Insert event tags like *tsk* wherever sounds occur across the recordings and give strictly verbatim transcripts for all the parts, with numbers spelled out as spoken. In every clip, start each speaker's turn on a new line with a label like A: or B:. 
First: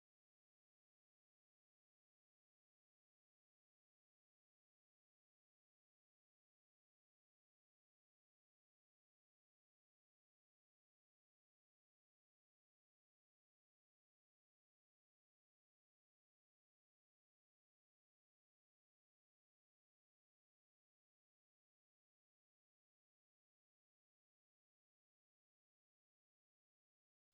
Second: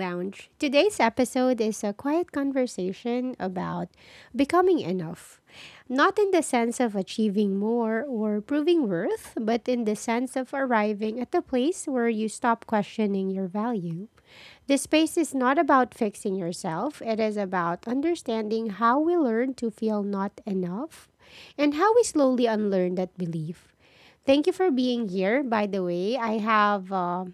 A: Lounge. Today's episode is a quiet conversation about becoming enough. Not in the sense of achieving more or proving worth, but in the sense of arriving at the place where you stop questioning your value. This space is not about fixing yourself, it is about understanding how we learn to feel not enough and how we slowly unlearn that belief. Thank you for being here. By the way, I have uh,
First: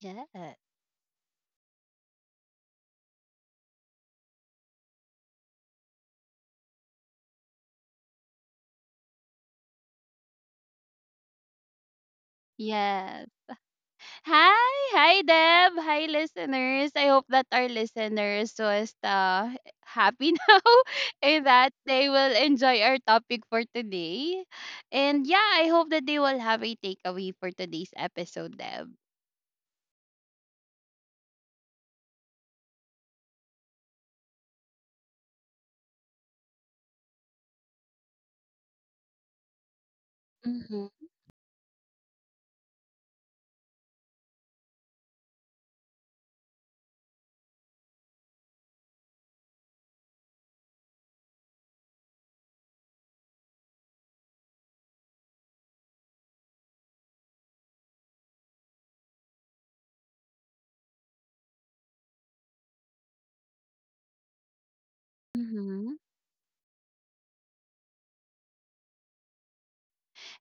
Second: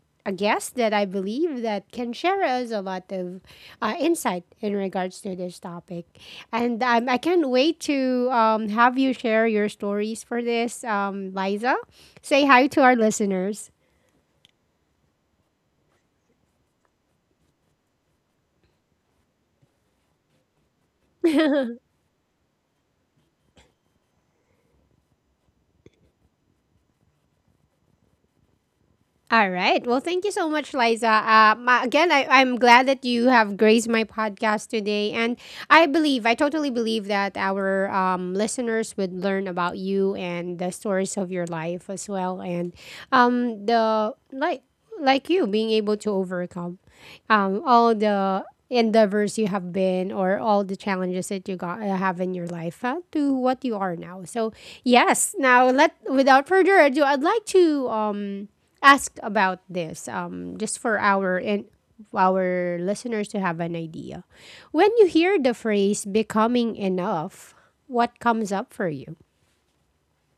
B: Yeah.
A: a guest that I believe that can share us a lot of uh, insight in regards to this topic. And um, I can't wait to um, have you share your stories for this, um, Liza. Say hi to our
B: Yes.
A: listeners.
B: Hi, hi Deb. Hi listeners. I hope that our listeners was uh, happy *laughs* now, and that they will enjoy our topic for today. And yeah, I hope that they will have a takeaway for today's episode, Deb.
A: All right. Well, thank you so much, Liza. Uh, ma- again, I, I'm glad that you have graced my podcast today. And I believe, I totally believe that our um, listeners would learn about you and the stories of your life as well. And um, the, like, like you being able to overcome um, all the endeavors you have been or all the challenges that you got uh, have in your life uh, to what you are now. So yes, now let, without further ado, I'd like to um asked about this, um, just for our and our listeners to have an idea. When you hear the
B: Mm-hmm.
A: phrase becoming enough, what comes up for you?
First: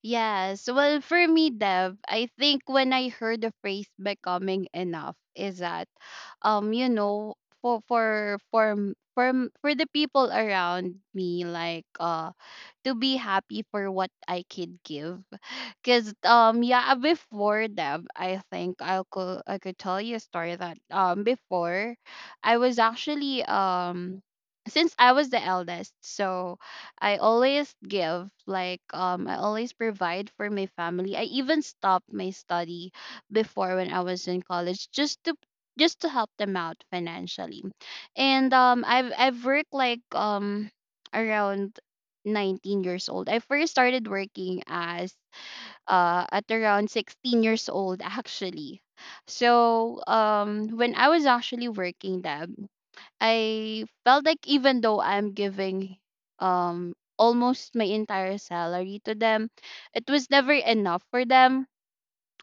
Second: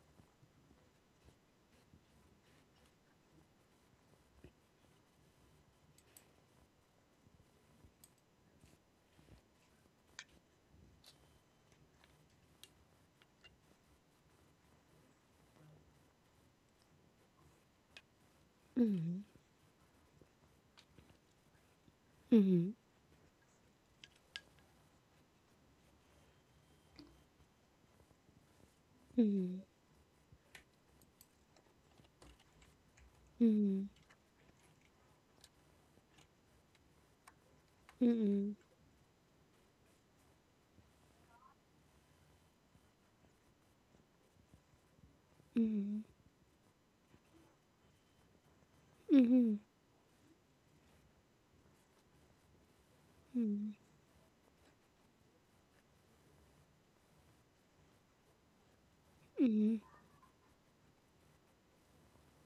B: Yes. Well, for me, Dev, I think when I heard the phrase becoming enough is that um you know for for for m- for m- for the people around me, like uh to be happy for what I could give. Cause um yeah, before, Deb, I think I could I could tell you a story that um before I
A: Mm-hmm.
B: was actually um, since I was the eldest, so I always give, like um I
A: Mm-hmm.
B: always provide for my family. I even stopped my study before
A: Mm-hmm.
B: when I was in college just to just to help them out financially.
A: Mm-hmm.
B: And um I've I've worked like um, around nineteen years old. I first started working as
A: Mm-hmm.
B: uh, at around sixteen years old actually.
A: Mm-hmm.
B: So um, when I was actually working them, I felt like even though I'm giving um, almost my entire salary to them,
A: Mm-hmm.
B: it was never enough for them.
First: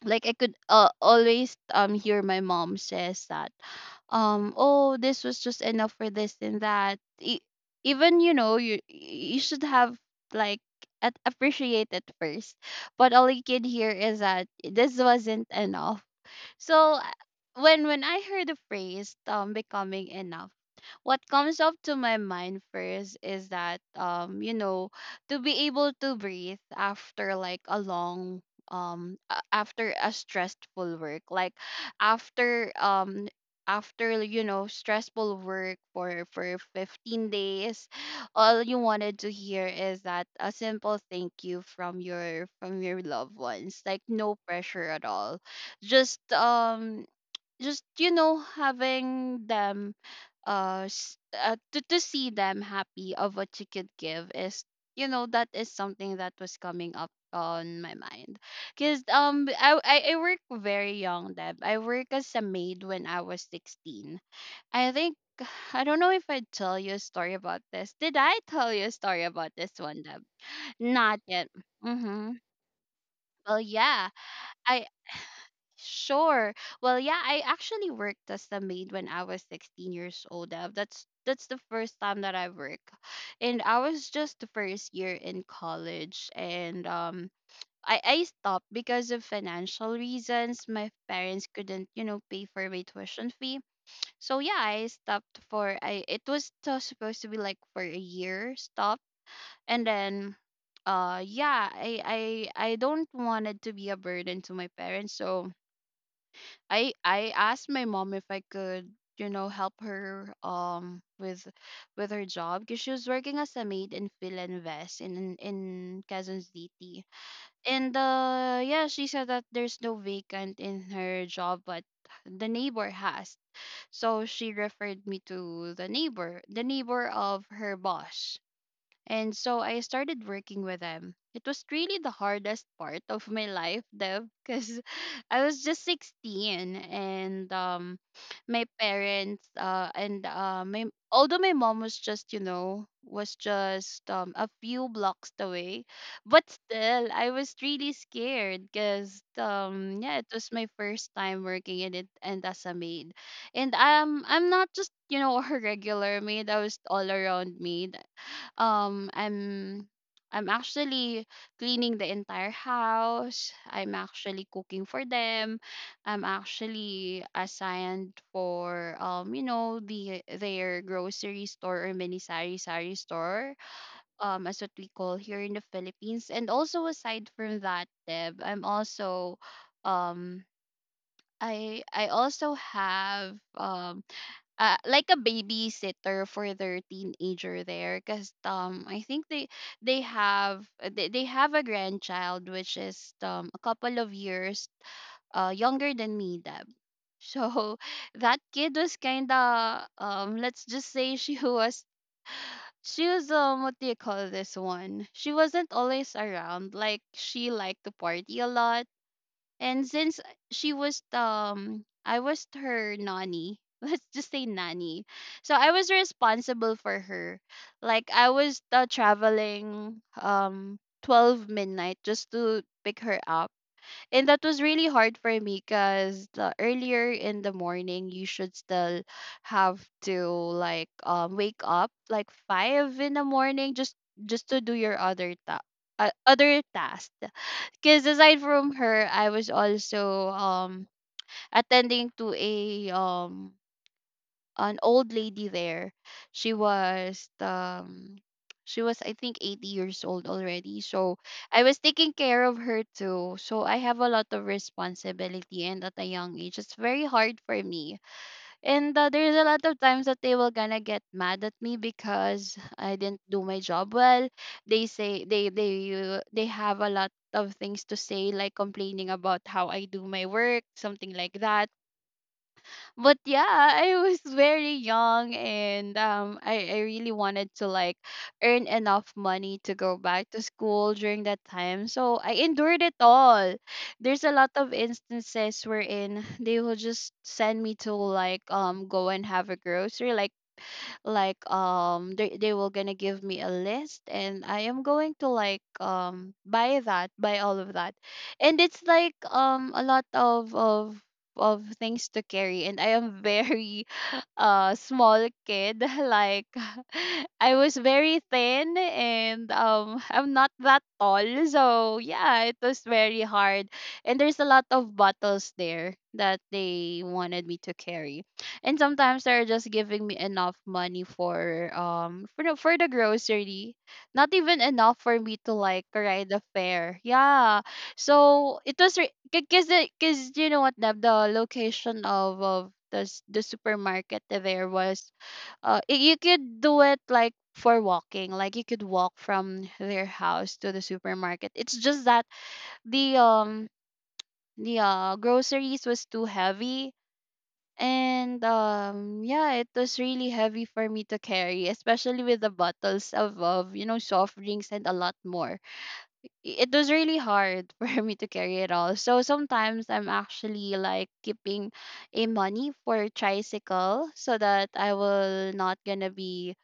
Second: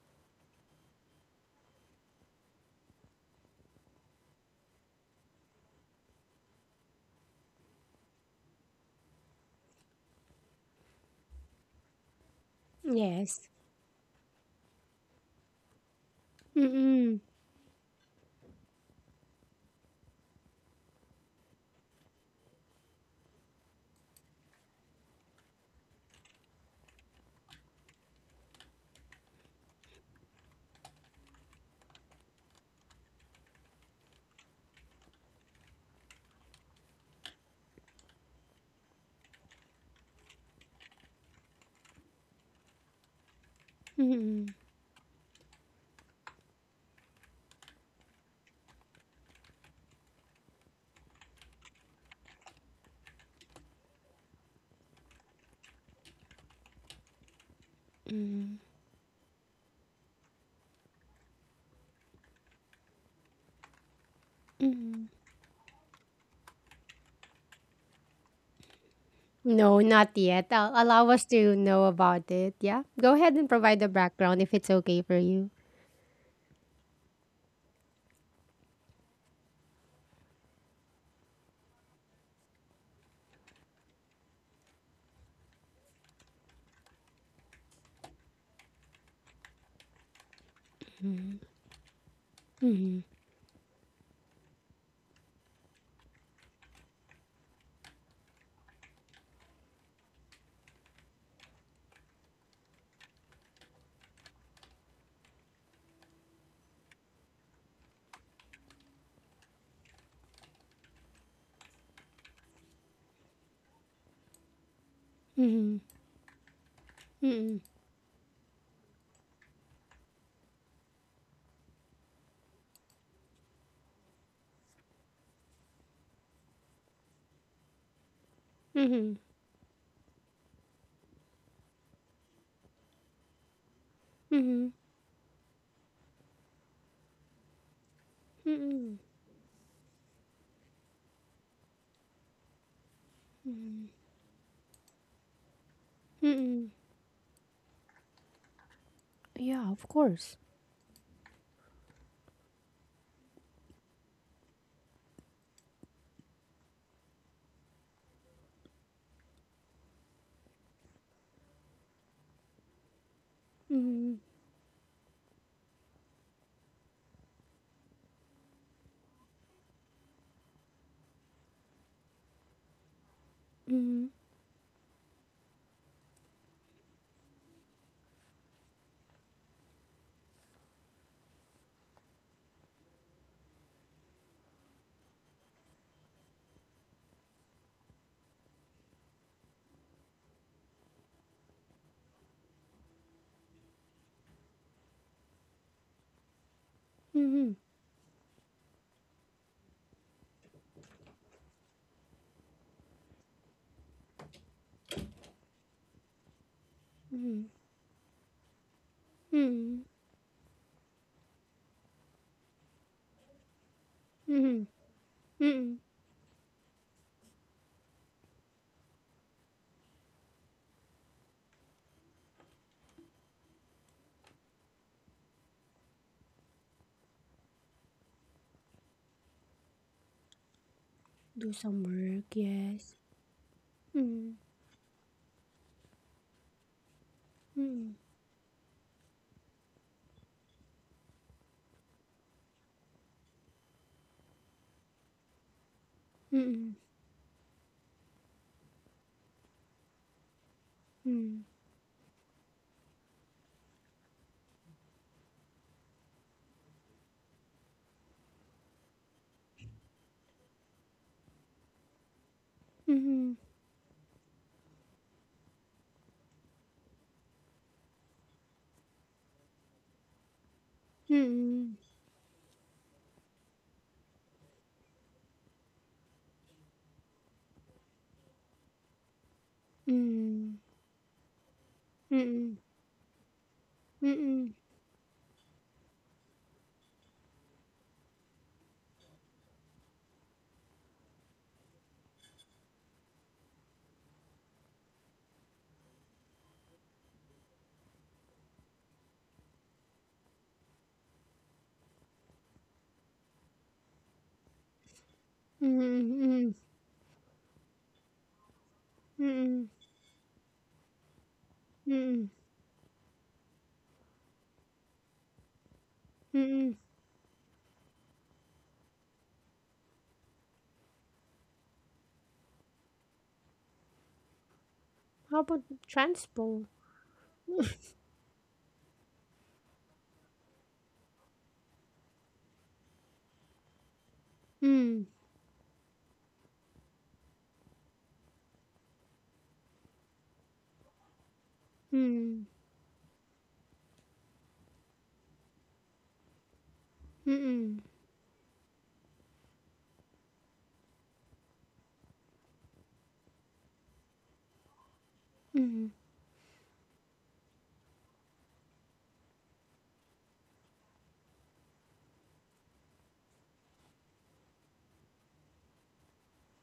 B: Like I could uh, always um hear my mom says that um oh, this was just enough for this and that. E- even you know, you you should have, like, at, appreciate it first, but all you
A: Yes.
B: can hear is that this wasn't enough. So uh,
A: Mm-hmm.
B: when when I heard the phrase um becoming enough, what comes up to my mind first is that um you know, to be able to breathe after like a long um a- after a stressful work, like after um after you know, stressful work for for fifteen days *sighs* all you wanted to hear is that a simple thank you from your from your loved ones, like no
A: Mm-hmm.
B: pressure at all, just um just you know, having them, uh, s- uh to, to see them happy of what you could give is, you know, that is something that was coming up on my mind. Because um I, I I work very young, Deb. I work as a maid when I was sixteen, I think. *sighs* I don't know if I tell you a story about this. Did I tell you a story about this
A: No,
B: one,
A: not
B: Deb?
A: yet. Uh, allow
B: Not
A: us
B: yet.
A: to know about
B: Mm-hmm.
A: it. Yeah. Go ahead and
B: Well,
A: provide the
B: yeah,
A: background if it's
B: I
A: okay for you.
B: Sure. Well, yeah, I actually worked as a maid when I was sixteen years old. Uh, That's that's the first time that I work. And I was just the first year in college, and um I, I stopped because of financial reasons. My parents couldn't, you know, pay for my tuition fee. So yeah, I stopped for I it was t- supposed to be like for a year stop. And then uh yeah, I I I don't wanted to be a burden to my parents, so I I asked my mom if I could, you know, help her um with with her job, because she was working as a maid in Philinvest in in Quezon City. And uh yeah, she said that there's no vacant in her job, but the neighbor has. So she referred me to the neighbor, the neighbor of her boss.
A: Mm-hmm.
B: And so I started working with them. It was really the hardest part of my life, Dev,
A: Mm-hmm.
B: because *laughs* I was just sixteen, and um, my
A: Mm-hmm.
B: parents uh, and uh, my although my mom was just, you know, was just um, a few blocks away, but
A: Mm-hmm.
B: still I was really scared because
A: Yeah, of
B: um yeah, it
A: course.
B: was my first time working in it and as a maid. And um I'm not just, you know, *laughs* a regular maid. I was all around maid. Um i'm i'm actually cleaning the entire house. I'm
A: Mm-hmm.
B: actually cooking for them. I'm actually assigned for um you know, the their grocery store or mini sari sari store, um as what we call here in the Philippines. And also aside from that, Deb, I'm also um I I also have um uh, like a babysitter for their teenager there, because um I think they they have uh, they, they have a grandchild which is um a couple of years uh younger than me, Deb. So *laughs* that kid was kinda um, let's just say she was, she was um what do you call this one? She wasn't always around. Like, she liked to party a lot.
A: Mm-hmm.
B: And since she was um I was her nanny. *laughs* Let's just say
A: Mhm,
B: nanny. So I
A: mm.
B: was responsible for her. Like, I was uh, traveling um twelve midnight just to pick her up. And that was really hard for me, cuz the earlier in the morning you should still have to, like um
A: Do
B: wake
A: some
B: up
A: work,
B: like
A: yes.
B: five in the morning just
A: Mm,
B: just to do your other ta- uh, other task.
A: mm,
B: Because aside from her, I was also um attending to a um an old lady there. She
A: mm,
B: was um she was I think eighty years old already. So I was taking care of her too. So I have a lot of responsibility, and at a young age, it's very hard for me. And uh, there's a lot of times that they will gonna get mad at me because I didn't
A: mhm,
B: do my job well. They say they they uh, they have a lot of things to say, like complaining about how I do my work, something like that.
A: mm,
B: But yeah, I was very young, and um I, I really wanted to like earn enough money to go back to
A: mm,
B: school during that time. So I
A: mm,
B: endured it all. There's a lot
A: mm,
B: of instances wherein they will just send me to, like um go and have a grocery, like like um they they will gonna give me a list, and I am going to, like um buy that, buy all of that. And it's like um a lot of of of things to carry, and I am very, *laughs* uh small kid, *laughs* like,
A: mm,
B: *laughs* I was very thin, and
A: mm,
B: um I'm not that tall, so
A: mm,
B: yeah, it was very hard. And there's a lot of bottles there that
A: mm.
B: they wanted me to carry, and sometimes they're just giving me enough money for um for the, for the grocery, not even enough for me
A: How
B: to
A: about
B: like ride the
A: transport?
B: fare, yeah. So it was, because because you know what, the, the location of of the s- the supermarket there
A: Mm,
B: was uh y- you could do it like for walking, like you could walk from their house to the supermarket. It's just that
A: mm,
B: the um the uh groceries was too heavy,
A: mm, mm,
B: and um yeah, it was really heavy for me to carry, especially with the bottles of of you know, soft drinks and a lot more. i- it was really hard *laughs* for me to carry it all. So sometimes I'm actually like keeping a money for tricycle so that I will not gonna be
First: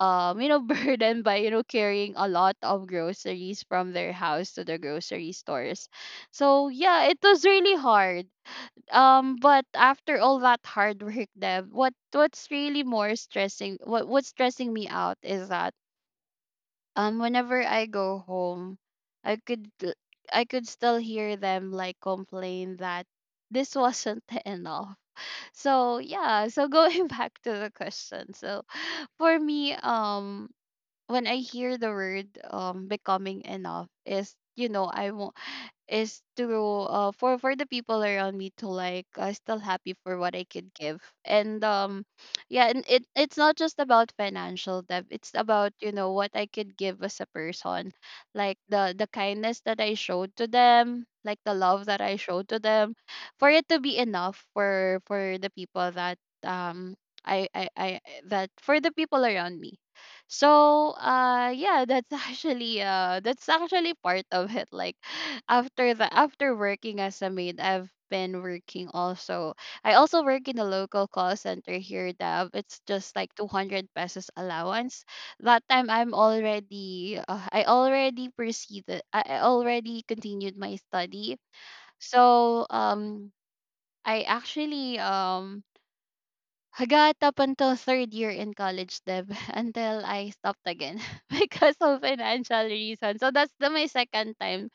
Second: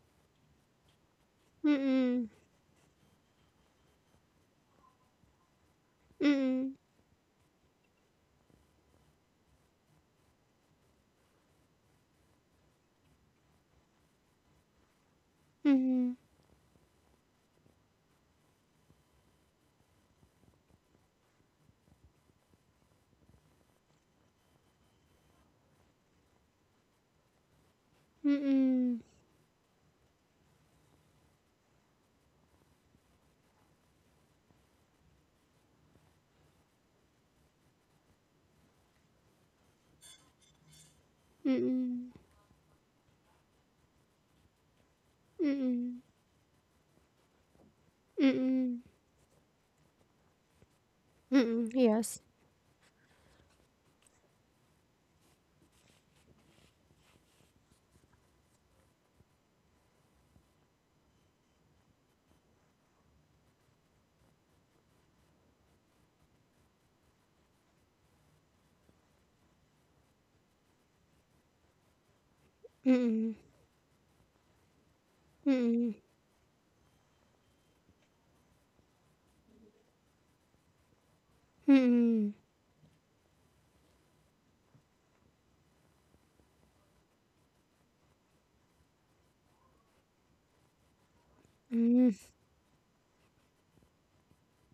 B: um you know, *laughs* burdened by you know, carrying a
A: mm,
B: lot of groceries from their house to the grocery stores. So
A: mhm,
B: yeah, it was really hard. Um but after all that hard work, Deb, what what's really more stressing, what what's stressing me out is that
A: mm,
B: um whenever I go home, I could l- I could still hear them like complain that this wasn't *laughs* enough. So yeah, so going *laughs* back to the question. So for me, um when I hear the word um becoming enough is, you know, I want is to uh for for the people around me to like uh, still happy for what I could give. And um
A: mm,
B: *sniffs* yeah, and it, it's not just about financial debt, it's about you
A: mm,
B: know what I could give as a person, like
A: mm,
B: the the kindness that I showed to them, like the
A: mm,
B: love that I
A: yes.
B: showed to them, for it to be enough for for the people that um I I I that for the people around me. So, uh yeah, that's *laughs* actually uh that's actually part of it. Like, *sighs* after the after working as a maid, I've been working also. I also work in a local call center here, Dab. It's just like
A: Mm,
B: two hundred pesos allowance. That time
A: mm,
B: I'm already uh, I already proceeded. I I already continued my study.
A: mm,
B: So, um I actually um Hangga't up until third year in college, Deb, *laughs* until I stopped again *laughs* because of
A: mm,
B: financial reasons. So that's the my second time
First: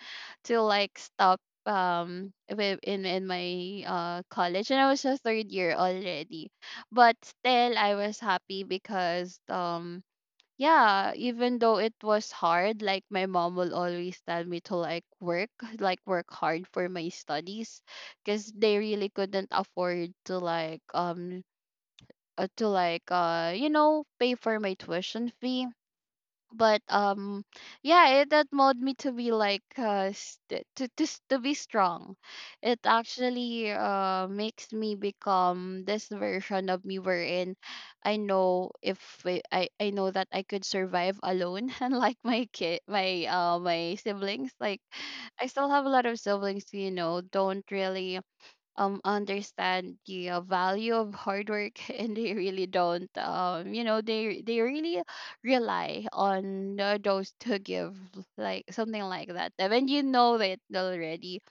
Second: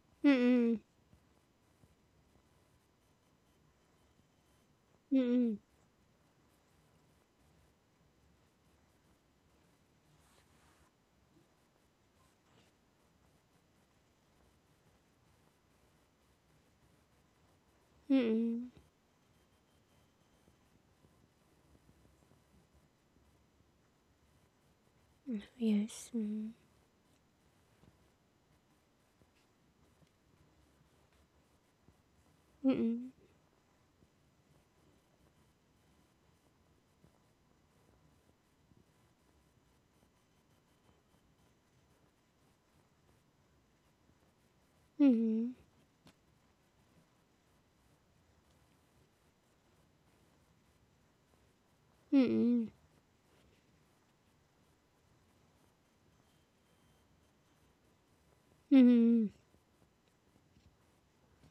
B: to
A: mm,
B: like stop um with in in my uh college, and I was
A: mm,
B: a third
A: mm,
B: year already. But still I was happy because um yeah, even though it was hard, like my mom will always tell me to like work, like work hard for my studies because
A: mm,
B: they really couldn't afford to like um uh, to like uh you know pay for my tuition fee
A: Yes.
B: but um yeah it that molded me to be like uh st- to, to s- to be strong. It
A: Mm.
B: actually uh makes me become this version of me wherein I know if i i, I know that I could survive alone *laughs* unlike my kid my uh my siblings, like I
A: Mhm.
B: still have a lot of siblings, you know, don't really um understand the uh, value of hard work *laughs* and they really
A: Mm.
B: don't um you know they they really rely on uh, those to give like something like
A: Mhm.
B: that. And when you know it already,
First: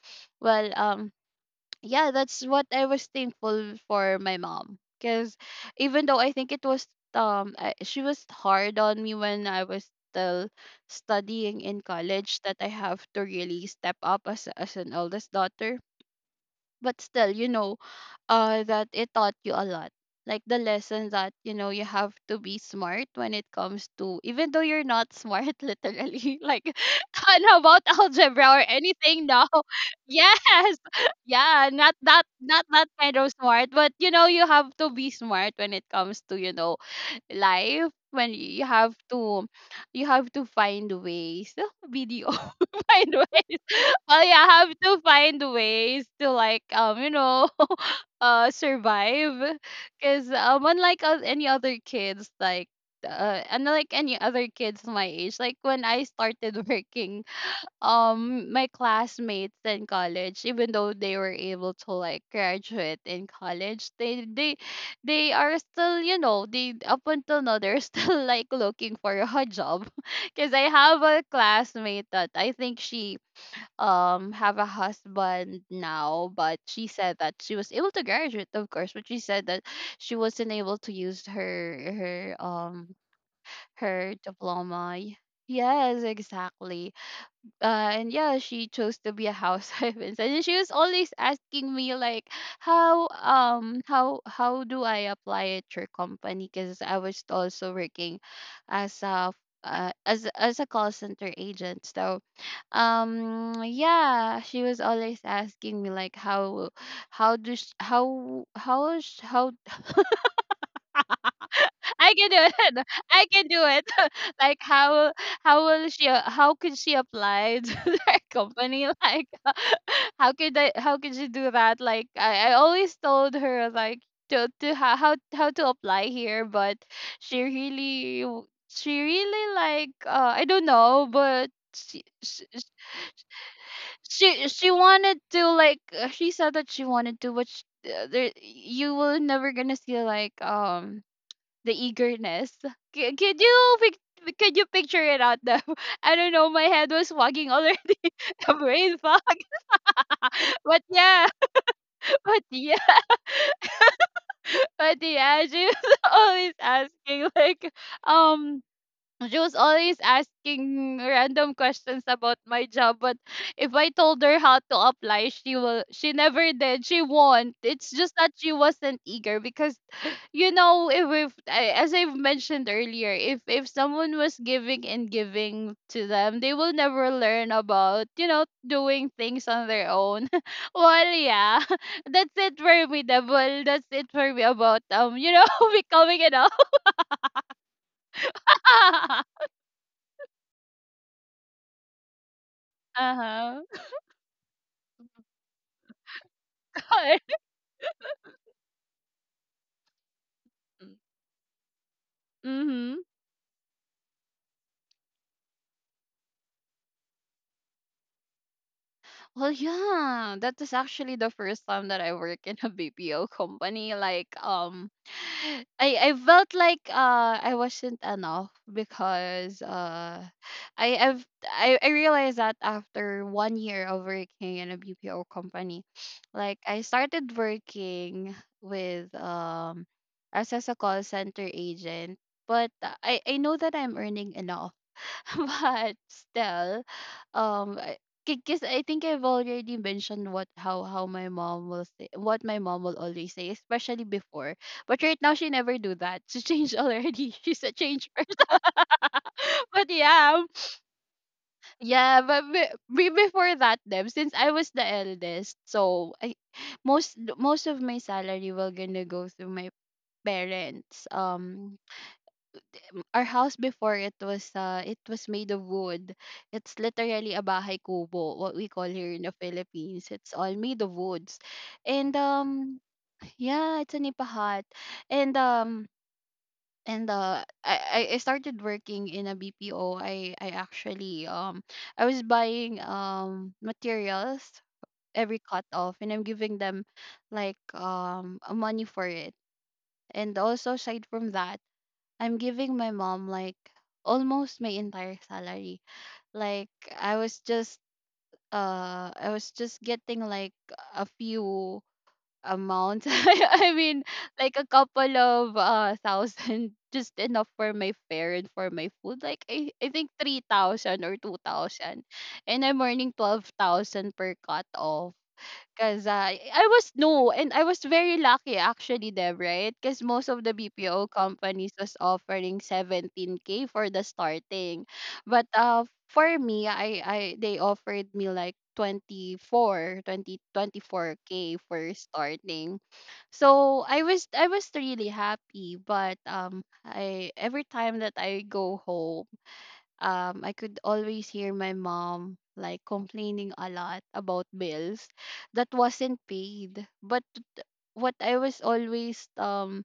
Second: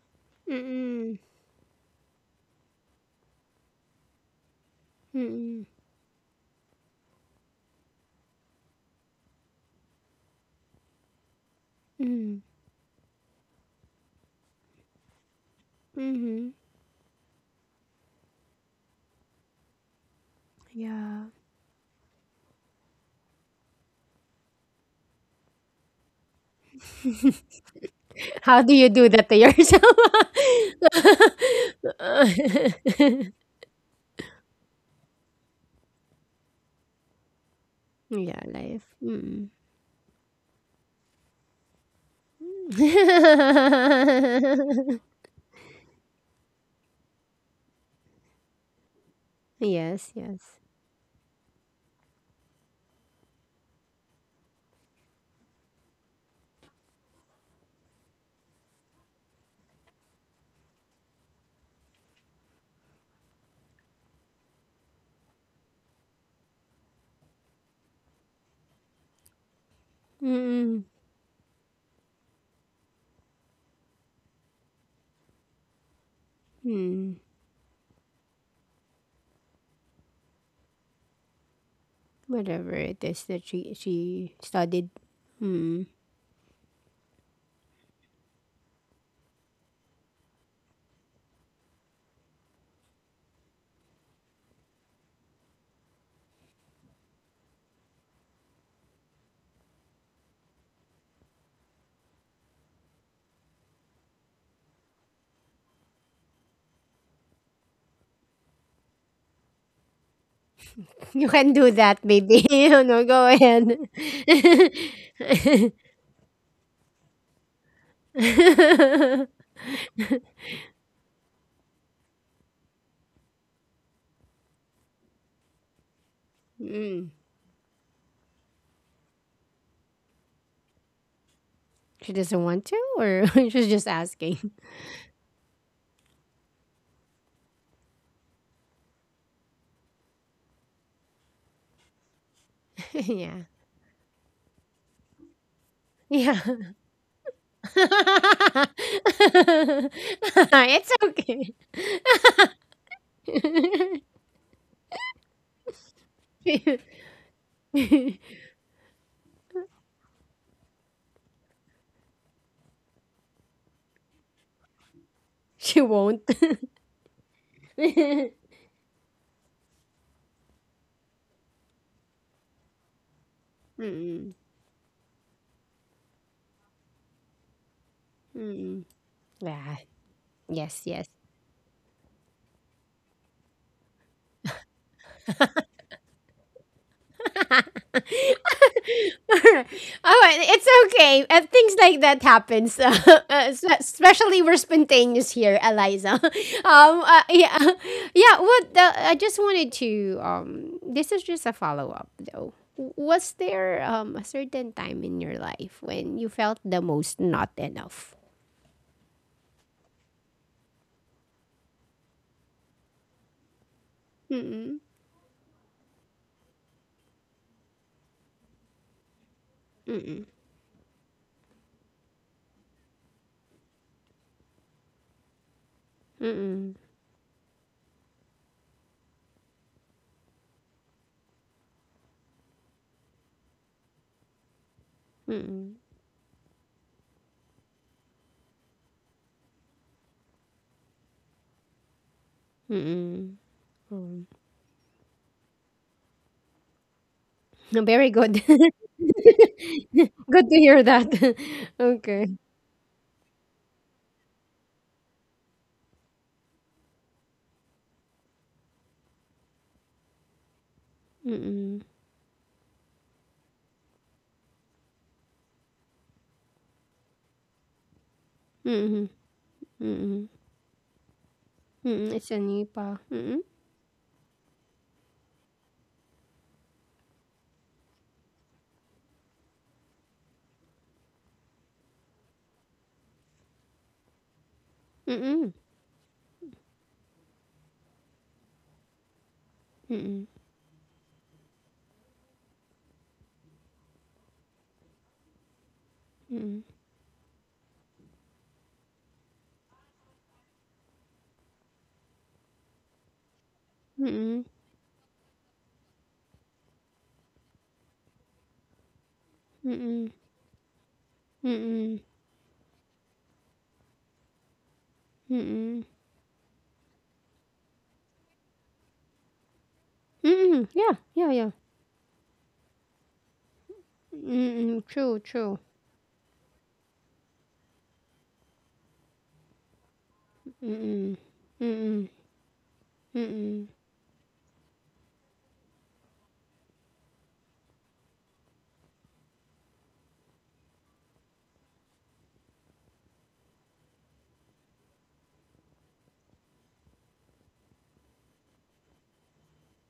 B: well um
A: Mm.
B: yeah, that's what I was thankful for my mom because
A: Mm.
B: even though I think it was um I, she was hard on me when I was still studying in college
A: Mm.
B: that I have to really step up as as an eldest daughter.
A: Mhm.
B: But still, you know, uh that it taught you a lot, like the lesson
A: Yeah.
B: that, you know, you have to be smart when it comes to, even though you're not smart *laughs* literally, like *laughs* and how about algebra
A: How
B: or
A: do you do
B: anything,
A: that to
B: no
A: yourself?
B: *laughs* yes,
A: *laughs*
B: yeah, not that, not that kind of smart, but you know, you have to be smart when it comes to, you know, life, when
A: Yeah,
B: you
A: life.
B: have to,
A: Mm.
B: you have to find ways *laughs* video. *laughs* Find ways. Well, yeah, I have
A: *laughs*
B: to find ways to like um you know *laughs* uh survive
A: Yes,
B: because
A: yes.
B: um unlike oth- any other kids, like uh unlike any other kids my age, like when I started *laughs* working um my classmates in college, even though they were able to like graduate in college, they they they are still, you know, they up until now they're still *laughs* like looking for a job *laughs* because I
A: Mm.
B: have a classmate that I think she um have a husband now, but she
A: Mm.
B: said that she was able to graduate, of course, but she said that she wasn't able to use her her
A: Whatever
B: um
A: it is that she
B: her
A: she studied.
B: diploma.
A: Mm.
B: Yes, exactly. uh, and yeah, she chose to be a housewife *laughs* instead. And she was always asking me like, how um how how do I apply at your company? Because I was also working as a uh, as as a call center agent. So um yeah, she was always asking me like how how do sh- how how sh- how
A: *laughs* You can do that,
B: I can do
A: baby. *laughs*
B: it.
A: No,
B: *laughs*
A: go
B: I can do
A: ahead.
B: it. *laughs* Like how how will she a- how could she apply to *laughs* their company? Like *laughs* how could I how could she do that? Like I, I always told her like to to how, how how to apply here, but she really w- she really like uh I don't know, but she
A: She doesn't
B: she
A: want to, or *laughs* she's just
B: she,
A: asking.
B: she wanted to like uh, she said that she wanted to, but sh uh, there you will never gonna see like um the eagerness.
A: *laughs*
B: C- could
A: Yeah.
B: you pic- could you picture it out though? *laughs* I don't
A: Yeah.
B: know. My head was fogging
A: *laughs*
B: already. *laughs* The brain fog. *laughs* But
A: It's
B: yeah,
A: okay.
B: *laughs* but yeah, but yeah, she was *laughs* always
A: *laughs*
B: asking like um. She was always asking random questions about my job, but if I told her how to apply, she
A: She
B: will. She
A: won't.
B: never
A: *laughs*
B: did. She won't. It's just that she wasn't eager because, you know, if, if I- as I've mentioned earlier, if if someone
A: Mm-mm,
B: was giving and giving to them, they will never learn about, you know,
A: mm-mm.
B: doing things on
A: Yeah.
B: their own *laughs*
A: Yes, yes.
B: well yeah *laughs* that's it for me, double, that's it for me about um you know *laughs* becoming an *laughs*
A: *laughs* All right, it's okay. Uh, things like that happens, *laughs* uh, uh,
B: uh-huh
A: especially we're spontaneous here, Eliza. *laughs* um, uh,
B: *laughs*
A: yeah, *laughs* yeah. What the, I just wanted to. Um, this is just a follow up, though.
B: mm-hmm.
A: Was there um a certain time in your life when you felt the most not enough?
B: Well, yeah, that is actually the first time that I work in a B P O company. Like,
A: Mm-mm,
B: um, I I felt like uh I wasn't enough because uh I I've I, I realized that after one year of working in a B P O company, like
A: mm-mm,
B: I started working with um as, as a call center agent, but I I know that I'm earning enough *laughs*
A: mm-mm.
B: but still, um, because I think I've already mentioned what how how my mom will say, what my mom will
A: Mm.
B: always say, especially
A: Mm.
B: before. But right now, she never do that. *laughs* She changed already. *laughs* She's
A: *laughs*
B: a
A: Very
B: change
A: good.
B: person.
A: *laughs*
B: *laughs* But yeah,
A: Good to hear that. *laughs*
B: yeah.
A: Okay.
B: But be, be- before that, them, since I was the eldest, so I most most of my salary will gonna go through my parents. Um,
A: Mm.
B: our house before, it was uh it was made of wood. It's literally a bahay kubo, what we call
A: Mm.
B: here in the Philippines.
A: Mm.
B: It's all made of woods.
A: Mm.
B: And
A: It's a
B: um
A: nipa. Mm.
B: yeah, it's a nipa hut. And um and uh I, I I started working in a B P O. I I actually um I was buying um materials every
A: Mm.
B: cut off and I'm giving them like um money for it.
A: Mm.
B: And also, aside from that, I'm giving my mom like almost my entire salary.
A: Mm.
B: Like I was just uh I was just getting like a few amounts. *laughs* I mean,
A: Mm.
B: like a couple of uh thousand *laughs* just enough for my fare and for my food. Like I, I think three thousand or two
A: Mm. Mm.
B: thousand. And I'm earning twelve thousand per cut.
A: Mm.
B: Cause I I was no, and I was very lucky actually, Deb, right? Because most of the
A: Mm. Yeah.
B: B P O
A: Yeah. Yeah.
B: companies was offering seventeen k for the
A: Mm.
B: starting,
A: True.
B: but
A: True.
B: uh for me, I I they offered me like twenty four twenty twenty
A: Mm.
B: four k for
A: Mm.
B: starting.
A: Mm.
B: So I was I was really happy, but um I every time that I go home, um I could always hear my mom like complaining a lot about bills that wasn't paid. But what I was always um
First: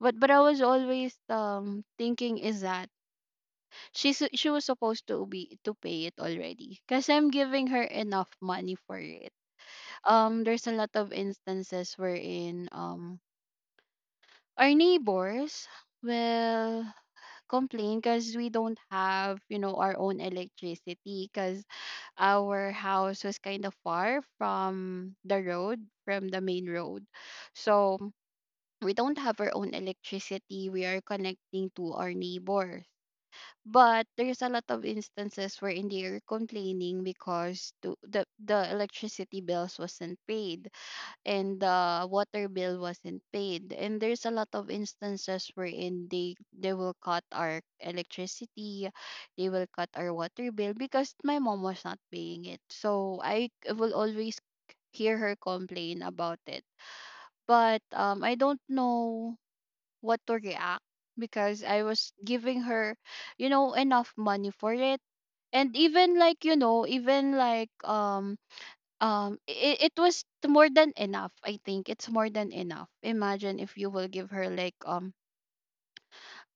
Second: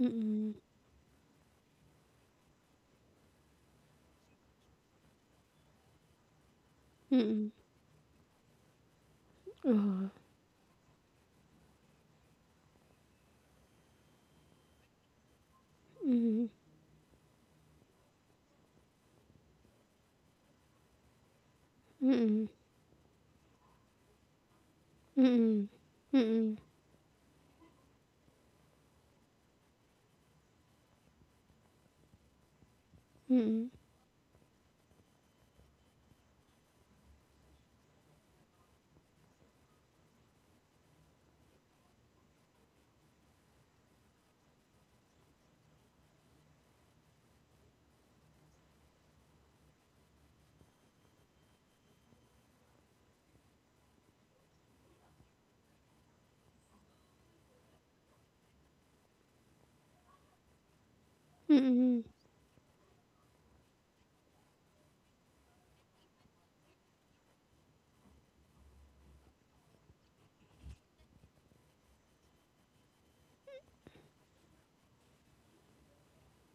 A: Mm.
B: but but I
A: Mm.
B: was always um thinking is that she su- she was supposed to be to pay it already because I'm
A: Mm.
B: giving her enough money for it.
A: Mm.
B: Um, there's a lot of instances wherein um our neighbors
A: Mm.
B: will complain because we don't have, you know, our own electricity, cause
A: Mm.
B: our house was kind of far from the
A: Mm.
B: road, from the
A: Mm.
B: main road. So we don't have our own electricity. We are connecting to our neighbors.
A: Mm.
B: But there's a lot of instances wherein they are complaining because to, the, the electricity bills wasn't paid and the water bill wasn't paid. And there's a lot of instances wherein they they will cut our electricity, they will cut our water bill because my mom was not paying it. So I c- will always hear her complain about it. But um, I don't know what to react because I
A: Mm.
B: was giving her, you know, enough money for it. And even like, you know, even like um um it, it was t- more than enough. I think it's more than enough. Imagine if you will give her like um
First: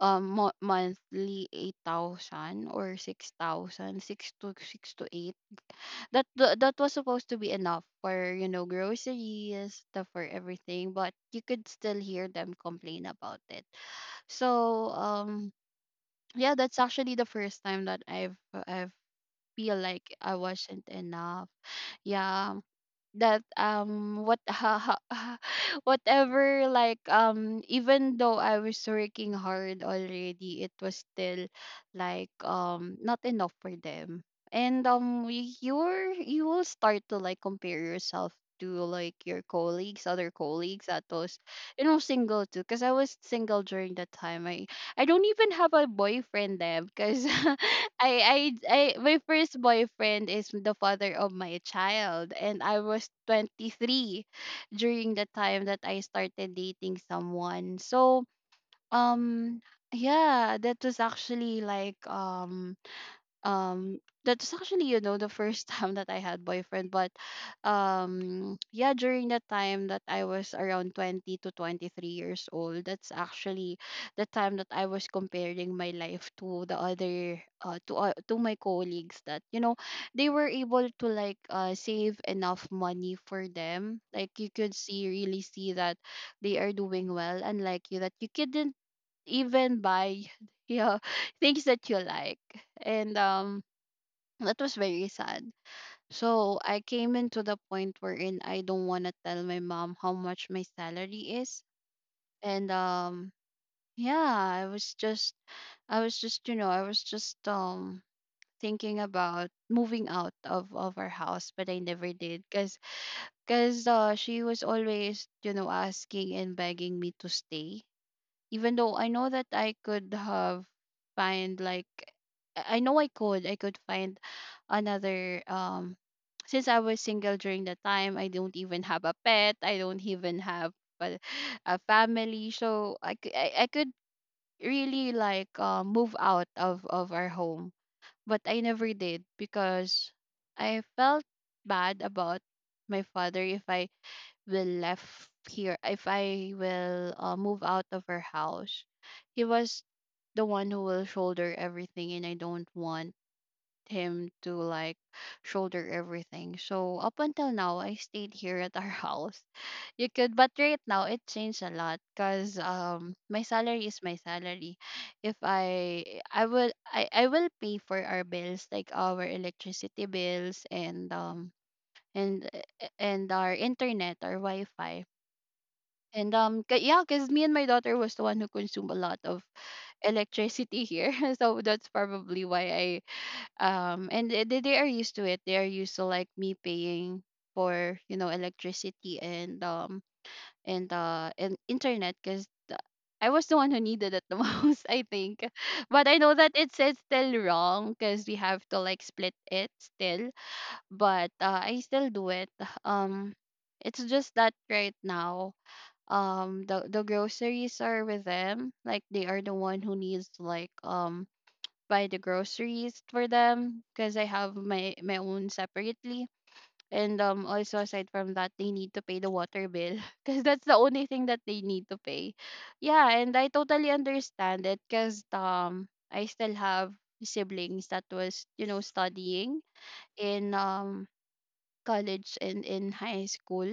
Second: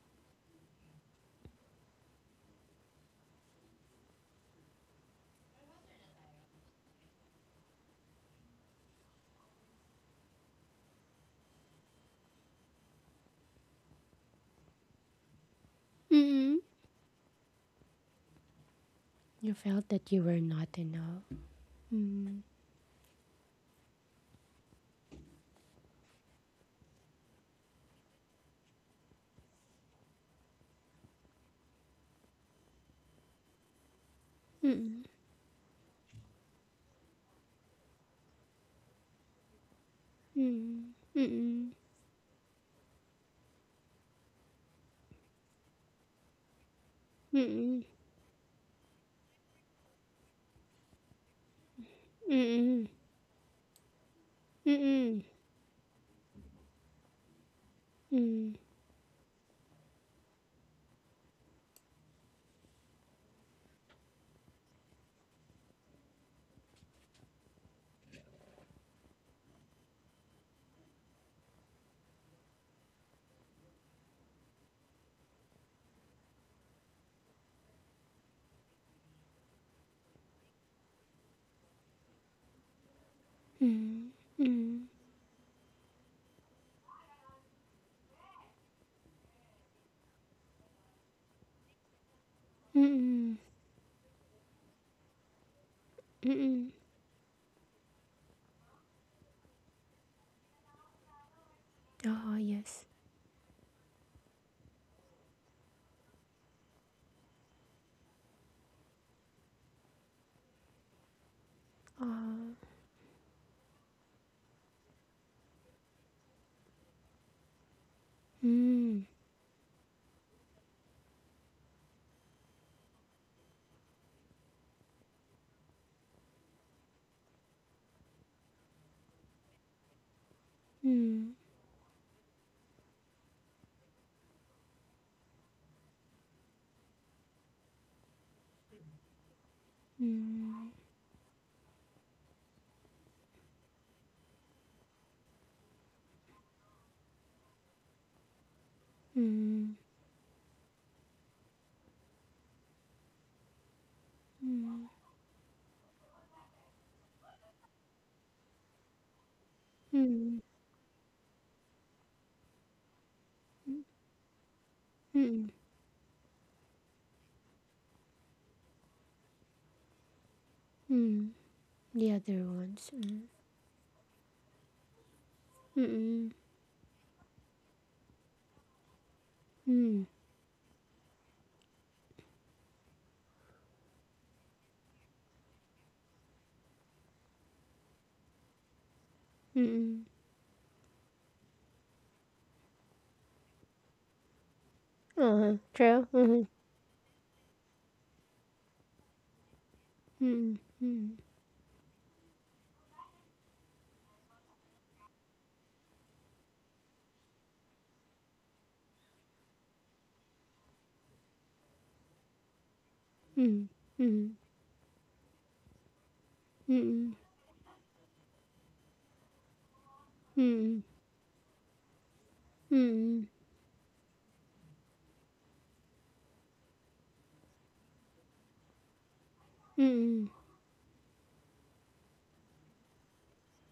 B: um mo- monthly eight thousand or six thousand six to six to eight that th- that was supposed to be enough for, you know, groceries stuff, for everything, but you could still hear them complain about it. So um yeah,
A: Mm.
B: that's actually the first time that i've i've
A: You
B: feel
A: felt
B: like
A: that you
B: I
A: were not
B: wasn't
A: enough.
B: enough.
A: Mm.
B: Yeah, that um what *laughs* ha, ha, whatever, like um even though I was working hard already, it was still like um not enough for them. And
A: Mm.
B: um y- you're you will start to like compare yourself to like your colleagues, other colleagues
A: Mm.
B: that was,
A: Mm.
B: you know, single too, because I was single during that time. I I don't even have a boyfriend then because *laughs*
A: Mm.
B: I, I I my first boyfriend is the father of my child
A: Mm.
B: and I
A: Mm.
B: was twenty-three
A: Mm.
B: during
A: Mm.
B: the time that I started dating someone. So um yeah, that was actually like um um that's actually, you know, the first *laughs* time that I had boyfriend. But um yeah, during that time that I was around twenty to twenty-three years old, that's actually the time that I was comparing my life to the other uh, to uh, to my colleagues that, you know, they were able to like uh, save enough money for them, like you could see, really see that they are doing well, unlike you that you couldn't even buy *laughs* yeah, things that you like.
A: Mm.
B: And
A: Mm.
B: um that was very sad. So
A: Mm.
B: I came into the point wherein I don't want to tell my mom how much my salary is.
A: Oh,
B: And
A: yes.
B: um yeah, I was just, i was just you know, I was just um thinking about moving out of of our house, but I never did
A: Oh.
B: because because uh, she was always, you know, asking and begging me to stay, even though I
A: Mm.
B: know that I could have find like I I know I could I could find another um since I was single during the time, I don't even have a pet, I don't even have a,
A: Mm.
B: a family, so I cou- I I could really like uh, move out of of our home, but I never did because
A: Mm.
B: I felt bad about my father if I will left here, if I will uh, move out of her house. He
A: Mm.
B: was the one who will shoulder everything, and I don't want him to Like shoulder everything. So up until now, I stayed here at our *laughs* house. You could,
A: Mm.
B: but right now it changed a lot because um my salary is my salary. If
A: Mm.
B: I I will I I will pay for our bills like our electricity bills and
A: Mm.
B: um
A: The other
B: and eh, eh,
A: ones. Mm.
B: and our internet our Wi-Fi and um, ca- yeah, because me and my daughter was the one who consumed a lot of
A: Mm. Mm.
B: electricity here, *laughs* so that's probably why I um, and they, they they are used to it. They are used to like me paying for you know electricity and um
A: Mm.
B: and uh and internet because I was the one who needed it the *laughs* most, I think.
A: Uh-huh. True.
B: But I
A: Uh
B: know
A: huh.
B: that it's it's still wrong because we have to like split it still.
A: Mm. Mm.
B: But uh, I still do it. Um, it's just that right now um the the groceries are with them, like they are the one who needs to like um buy the groceries for
A: Mm.
B: them because I
A: Mm.
B: have my my own separately,
A: Mm.
B: and um also aside from that they need to pay the water bill *laughs* because that's the
A: Mm.
B: only thing that they need to pay.
A: Mm.
B: Yeah,
A: Mm.
B: and I totally understand it because um I still have siblings that was you know studying
A: Mm.
B: in um college and in high school,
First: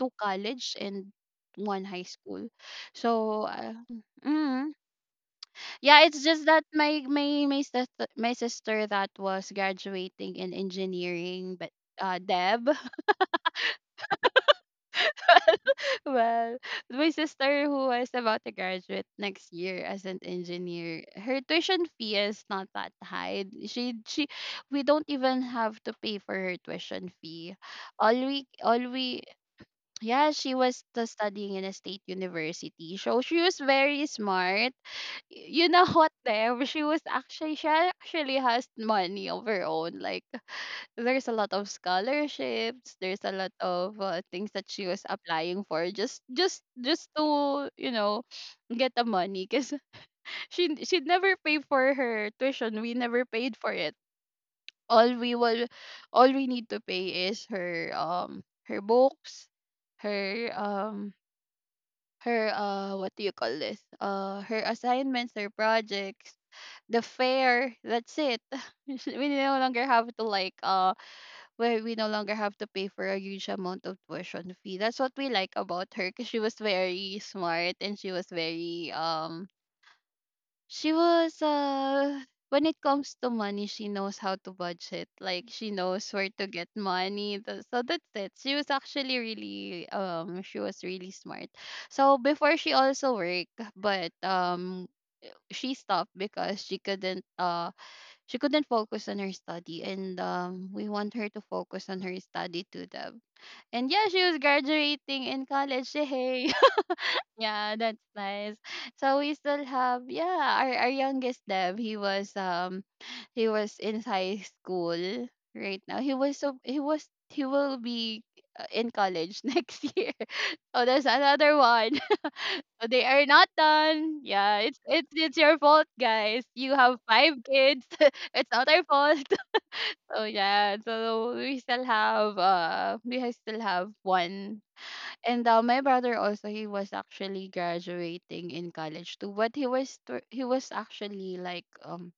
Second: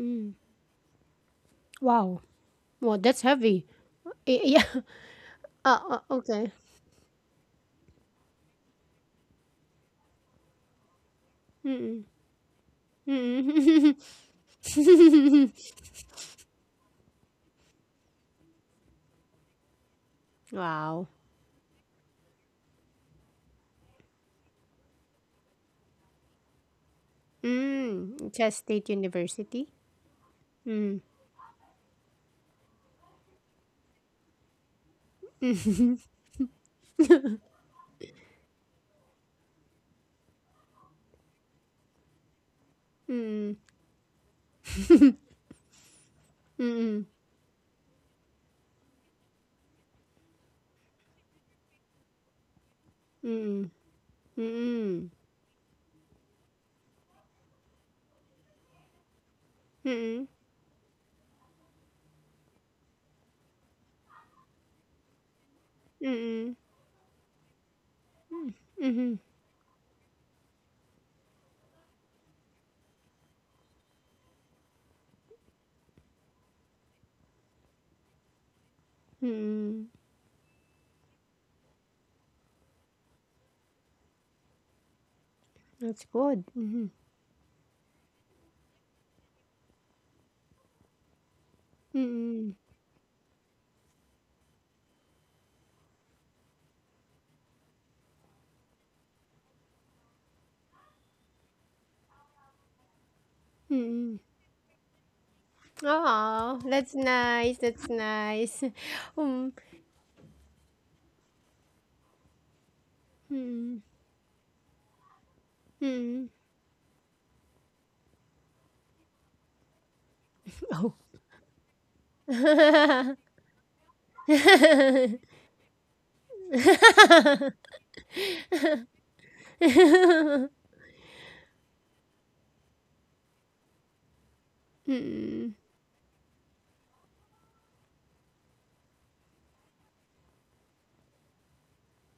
B: two college and one high
A: Wow.
B: school.
A: Wow, that's
B: So,
A: heavy.
B: uh,
A: Y yeah.
B: mm,
A: *laughs* Uh, uh,
B: yeah, it's just
A: okay.
B: that my my my sister, my sister that was graduating in engineering, but
A: Mm.
B: uh, Deb,
A: Mm.
B: *laughs* well, my sister who was about to graduate next year as an
A: *laughs*
B: engineer,
A: Wow.
B: her tuition fee is not that high. She she, we don't even have to pay for her tuition fee. all
A: Mm.
B: we
A: Just
B: all
A: State
B: we
A: University?
B: Yeah, she was
A: Mm.
B: the studying in a state university. So she was very smart. Y- You know *laughs* what, Dev? She was actually she actually has money of her own. Like, there's a lot of scholarships. There's a lot
A: Mm.
B: of uh, things that she was applying for, just just just to you know get the money. Cause *laughs* she she never pay for her tuition. We never paid
A: Mm.
B: for it.
A: Mm.
B: All we will, all we need to pay is her um her books,
A: Mm.
B: her um her uh what do you call this, uh her assignments, her projects,
A: Mm.
B: the fair. That's it. *laughs*
A: Mm.
B: We no longer have to like uh where we no longer have to pay for a huge amount of tuition fee. That's what we like about her, because she was very smart and she was very um
A: Mm.
B: she was uh when it comes to money, she knows how to budget. Like she
A: That's
B: knows where
A: good.
B: to get
A: Mm.
B: money. Th- So that's it. She was actually really um she was really smart. So
A: Mm.
B: before she also worked, but um she stopped because she couldn't uh she couldn't focus on her study, and um we want her to focus on her study to them. And yeah,
A: Mm.
B: she was graduating in college. *laughs* Hey.
A: Oh, that's nice.
B: Yeah,
A: That's
B: that's nice.
A: nice. *laughs*
B: So we
A: Mm.
B: still have, yeah, our our youngest Deb, he was um he was in high school right now. He
A: Mm.
B: was so he was he will be uh, in college *laughs* next year. So
A: Oh.
B: there's another one. *laughs* So they are not done. Yeah, it's it's it's your fault, guys. You have five kids. *laughs* It's not our fault. *laughs* So yeah, so we still have uh we ha- still have one, and
A: Mm.
B: uh, my brother also, he was actually graduating in college too, but he was tw- he was actually like um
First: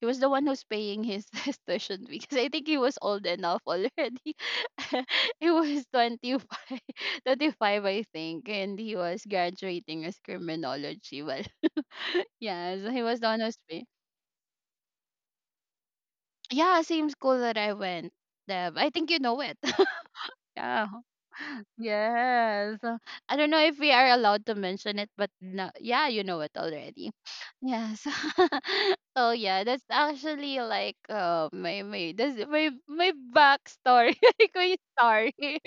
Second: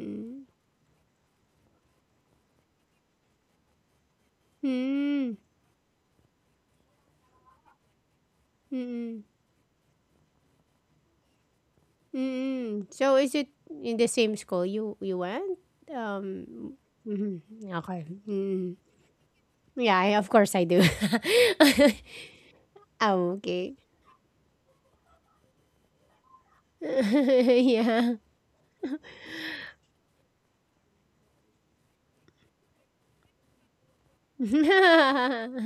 B: he was the one who's paying his *laughs* his tuition fee because I think he was old enough already. *laughs*
A: Mm.
B: He was twenty five, twenty five, *laughs* I think, and he was
A: Mm.
B: graduating as criminology. Well, *laughs* yeah, so
A: Mm,
B: he
A: so
B: was the
A: is
B: one
A: it
B: who's paying.
A: in the same school you you went? Um,
B: Yeah, same school that I
A: okay.
B: went.
A: Mm.
B: Deb. I think you know it.
A: Yeah, I,
B: *laughs*
A: of course I do.
B: Yeah.
A: *laughs*
B: Yes. Uh,
A: Oh,
B: I don't know
A: okay.
B: if we are allowed to mention it, but no, yeah, you know it already.
A: *laughs*
B: Yes.
A: Yeah.
B: *laughs* Oh yeah, that's actually like uh my my that's my my backstory, *laughs* like
A: *laughs*
B: my story.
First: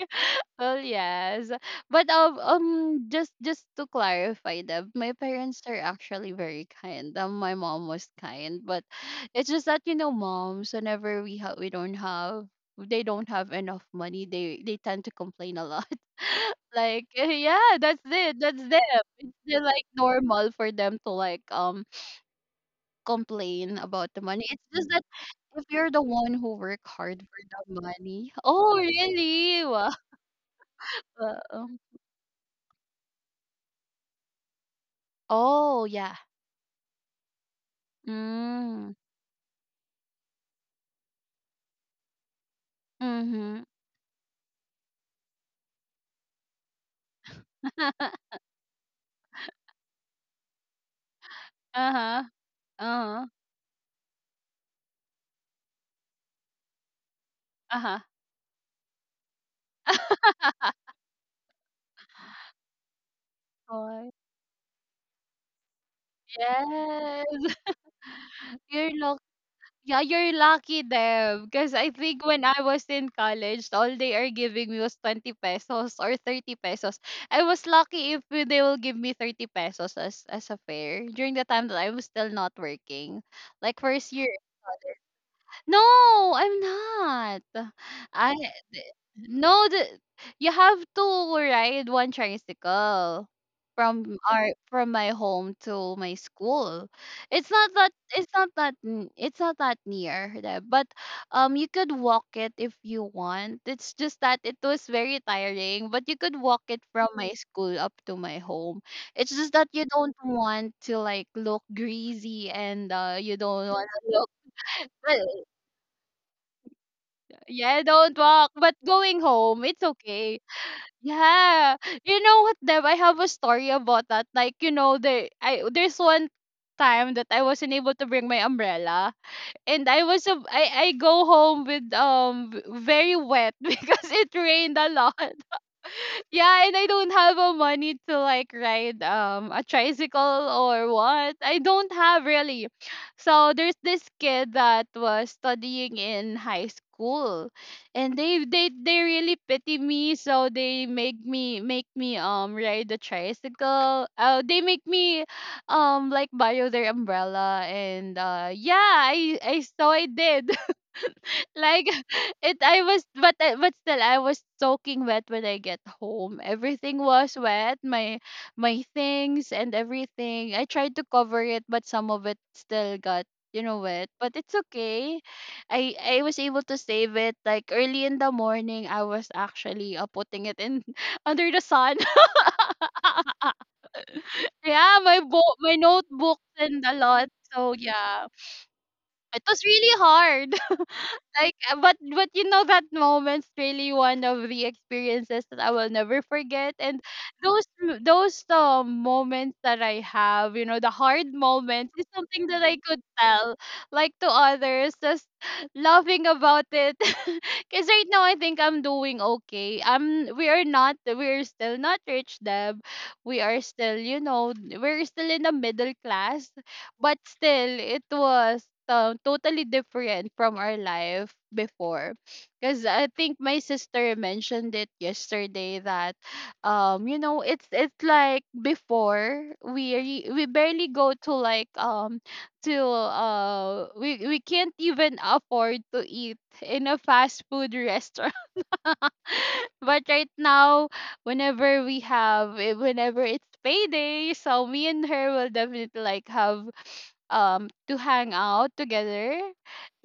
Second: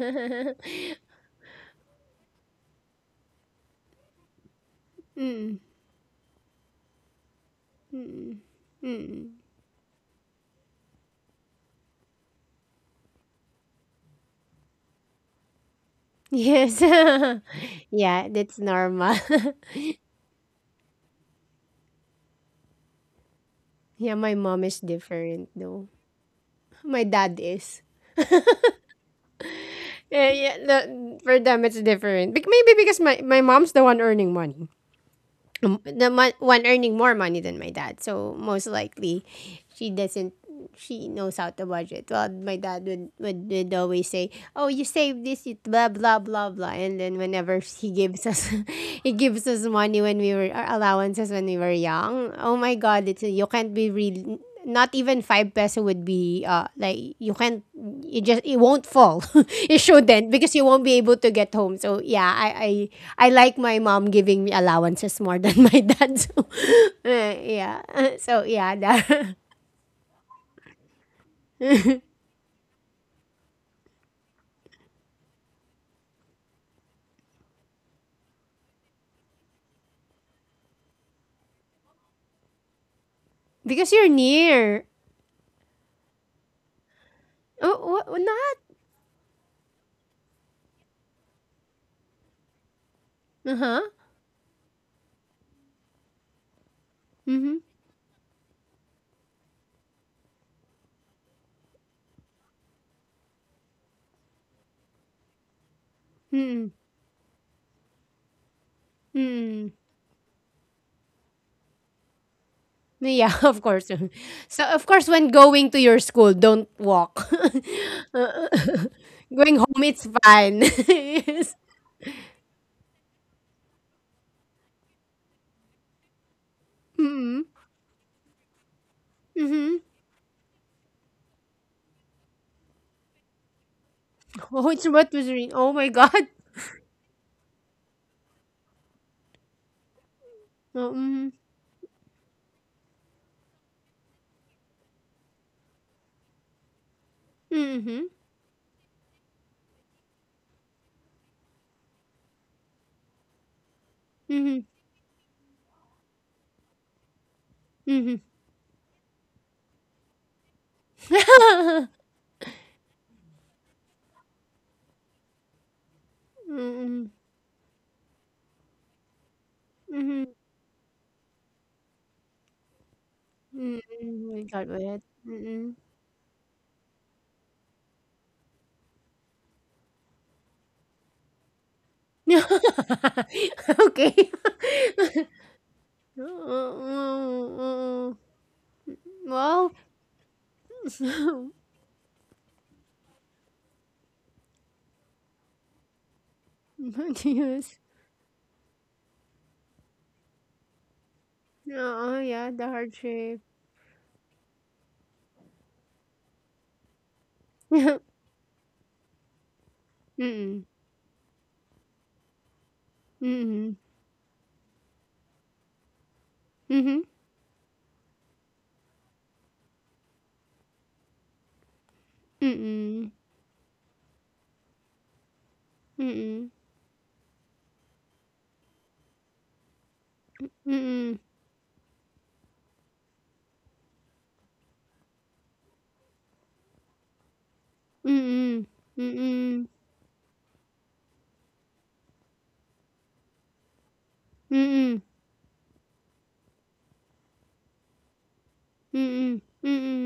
B: Well, yes. But um, um just just to clarify that my
A: Mm,
B: parents are actually very kind. Um, my mom was
A: mm,
B: kind, but
A: mm.
B: it's just that you know, moms, whenever we have we don't have they don't have enough money, they they tend to complain a lot. *laughs*
A: Yes.
B: Like eh,
A: *laughs*
B: yeah, that's
A: Yeah,
B: it.
A: that's
B: That's them.
A: normal.
B: It's they're, like normal for them to like um complain
A: *laughs*
B: about
A: Yeah,
B: the
A: my
B: money.
A: mom
B: It's
A: is
B: just that
A: different
B: if
A: though.
B: you're the one who work
A: My
B: hard
A: dad
B: for
A: is.
B: the money. Oh really?
A: Yeah, yeah. The, for them,
B: Wow.
A: it's different. Bec- maybe because my, my mom's the one earning money. Um,
B: Oh,
A: the
B: yeah.
A: mon- one earning more money than my dad. So most
B: Mm.
A: likely, she doesn't. She knows how to budget. Well, my dad would, would,
B: Mhm.
A: would always say, "Oh, you save this, you blah blah blah blah." And then whenever *laughs* he gives
B: *laughs*
A: us, *laughs* he gives us money when we were our allowances when we were
B: Uh-huh.
A: young. Oh my God, it's
B: Uh-huh.
A: you can't be real, not even five peso would be uh like, you can't,
B: Uh-huh.
A: it just, it won't fall. *laughs* It shouldn't, because you won't be able to get home. So yeah, i i i like my mom
B: Oh,
A: giving me allowances more than *laughs* my dad. So uh,
B: yes.
A: yeah,
B: *laughs*
A: *laughs* so yeah
B: You're lucky.
A: that,
B: Yeah, you're lucky, Deb, because I think when I was in college, all they are giving me was twenty pesos or thirty pesos. I was lucky if they will give me thirty pesos as as a fare during the time that I was still not working.
A: *laughs*
B: Like
A: because
B: first
A: you're
B: year.
A: near.
B: No, I'm not.
A: Oh what,
B: I
A: not
B: No, the you have to ride one tricycle
A: uh-huh,
B: from our from my home to my school. It's
A: mm-hmm,
B: not that, it's not that n- it's not that near there, but um you could walk it if you want. It's just that it was very tiring, but you could walk it from my school up to my home. It's just that you don't want to like look greasy and uh you
A: yeah. *laughs*
B: don't
A: Of
B: want
A: course,
B: to look
A: so of course when going to your school, don't walk.
B: *laughs* yeah, don't walk, but going
A: *laughs* Going
B: home, it's
A: home it's
B: okay.
A: fine. *laughs* Yes.
B: Yeah. You know what, Deb? I have a story about that. Like, you know, the I there's one time that I wasn't able to bring my umbrella, and I was a, I, I go home with um v- very wet *laughs* because it
A: Oh
B: rained a
A: it's what was
B: lot.
A: re- oh my god.
B: Yeah, and I don't have a money to like ride um a tricycle or
A: Oh, mhm.
B: what. I don't have really. So there's this kid that was studying in high school,
A: Mhm,
B: and they they they really pity me, so they make me make me um ride the tricycle. Uh
A: mhm,
B: they make me um like borrow their umbrella, and uh yeah, I I so I did like, *laughs* it, I was but I- but still I was soaking wet when I get home. Everything
A: mm,
B: was wet, my my things and everything. I tried to cover it, but some of it still got you know wet, but
A: mm,
B: it's
A: kalbet,
B: okay.
A: mm.
B: I i was able to save it. Like early in the morning I was actually uh, putting it in *laughs* under the sun. *laughs*
A: Okey.
B: Yeah, my book my notebooks and a
A: Oo,
B: lot, so
A: oo.
B: yeah, it was
A: Wow.
B: really hard. *laughs* Like
A: *laughs*
B: uh, but but you know, that moment's really one of the experiences that I will never forget, and
A: *laughs* *laughs*
B: those
A: Yes.
B: m- those um, moments that I have, you know, the hard moments is
A: Oo,
B: something
A: yeah,
B: that
A: the
B: I
A: hard
B: could
A: shape.
B: tell like to others just *laughs* laughing about it. *laughs* Cuz right
A: *laughs*
B: now I think I'm doing okay. I'm We
A: Mm,
B: are not, we're still not rich, Deb. We are
A: mm,
B: still, you know, we're still in the middle class,
A: mhm,
B: but still, it was um, totally different from our life before.
A: mm,
B: Because I
A: mm,
B: think my sister mentioned it yesterday that,
A: mm,
B: um, you know, it's it's like before we re- we
A: mm,
B: barely go
A: mm,
B: to like um to uh we we can't even afford to eat in a fast food *laughs* restaurant,
A: mm,
B: but right now, whenever we have, eh, whenever it's payday, so me and her will definitely like have um to hang out together
A: mm,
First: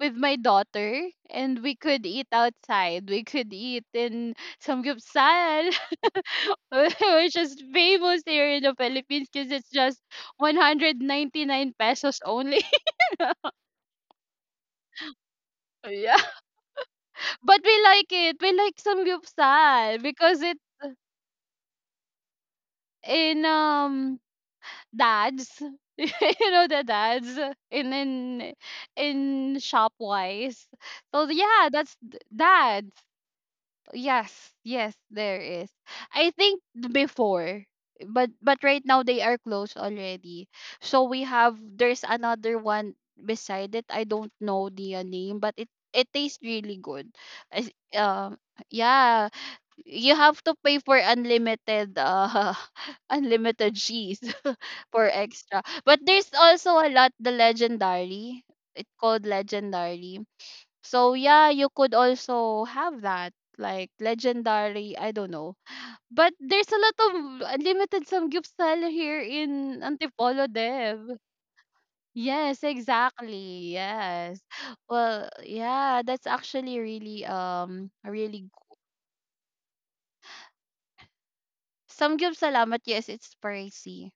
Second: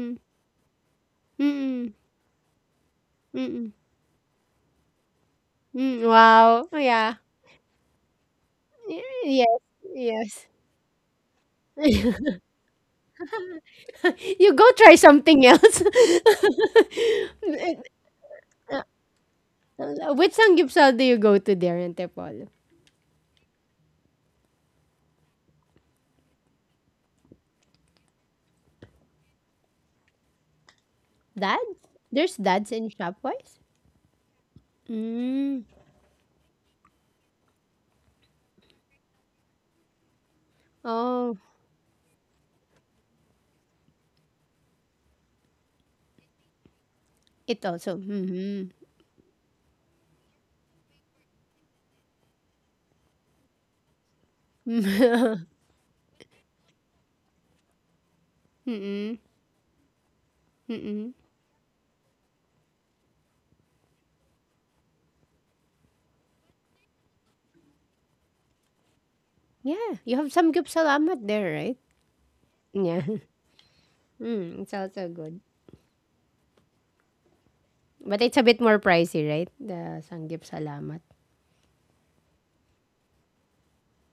B: with my daughter, and we
A: mm,
B: could eat outside. We could
A: mm.
B: eat in samgyeopsal
A: Wow,
B: *laughs*
A: Oh, yeah.
B: which is famous here in the Philippines,
A: Y-
B: because it's just
A: Yes,
B: one hundred ninety-nine pesos
A: yes. *laughs*
B: only.
A: You go try something else.
B: *laughs* Yeah. But we
A: *laughs*
B: like it. We like samgyeopsal
A: Which
B: because it...
A: sangyupsal do you go to there in Antipolo?
B: In um Dads. *laughs* You know the Dads, in in in shop wise so yeah,
A: Dads?
B: that's d-
A: There's dads
B: Dads.
A: in Shopwise?
B: Yes, yes there
A: Mm.
B: is, I think, before, but but right now they are closed already. So we
A: Oh,
B: have, there's another one beside it. I don't know the uh, name, but it it tastes really good.
A: it
B: As-
A: also.
B: um
A: Mm-hmm.
B: yeah, you have to pay for unlimited uh *laughs* unlimited cheese *laughs* for
A: *laughs*
B: extra, but there's also a lot, the Legendary. It
A: Mm-mm.
B: called Legendary. So
A: Mm-mm.
B: yeah, you could also have that, like Legendary, I don't know, but there's a lot of unlimited some gift sale here in
A: Yeah, you have
B: Antipolo,
A: some
B: Dev.
A: salamat there, right?
B: Yes,
A: Yeah. *laughs*
B: exactly, yes.
A: Mm, it's also
B: Well
A: good.
B: yeah, that's actually really um
A: But it's a
B: really...
A: bit more pricey, right? The sanggip salamat.
B: Some give salamat, yes, it's pricey.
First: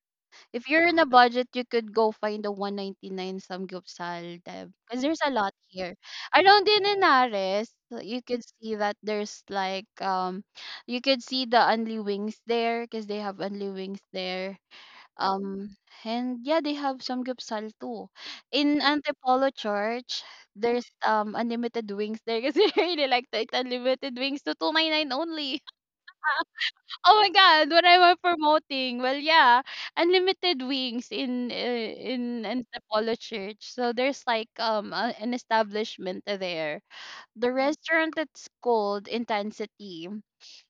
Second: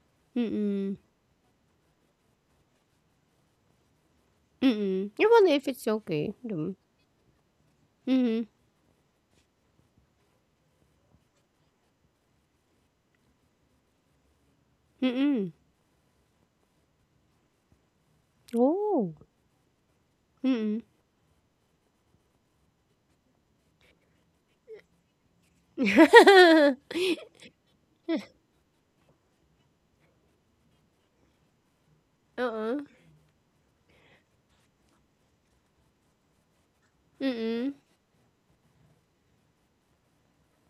B: If you're
A: Mm-mm.
B: in a budget, you could go find the one hundred ninety-nine samgyupsal, Deb, because
A: Mm-mm.
B: there's
A: You
B: a lot
A: wonder if it's
B: here.
A: okay.
B: Around
A: Mm-mm.
B: in Henares, uh, you could see that there's like, um, you could see the Only Wings there, because they have Only Wings there.
A: Mm-mm.
B: Um, and yeah, they have samgyupsal too. In
A: Oh.
B: Antipolo Church,
A: Mm-mm.
B: there's um unlimited wings there because *laughs* they really like the unlimited wings to two hundred ninety-nine only.
A: *laughs*
B: Oh my God, what am I promoting? Well, yeah, unlimited wings in uh,
A: Uh
B: in in the
A: uh.
B: Apollo Church. So there's like um a, an establishment there. The
A: Mm.
B: restaurant that's called Intensity.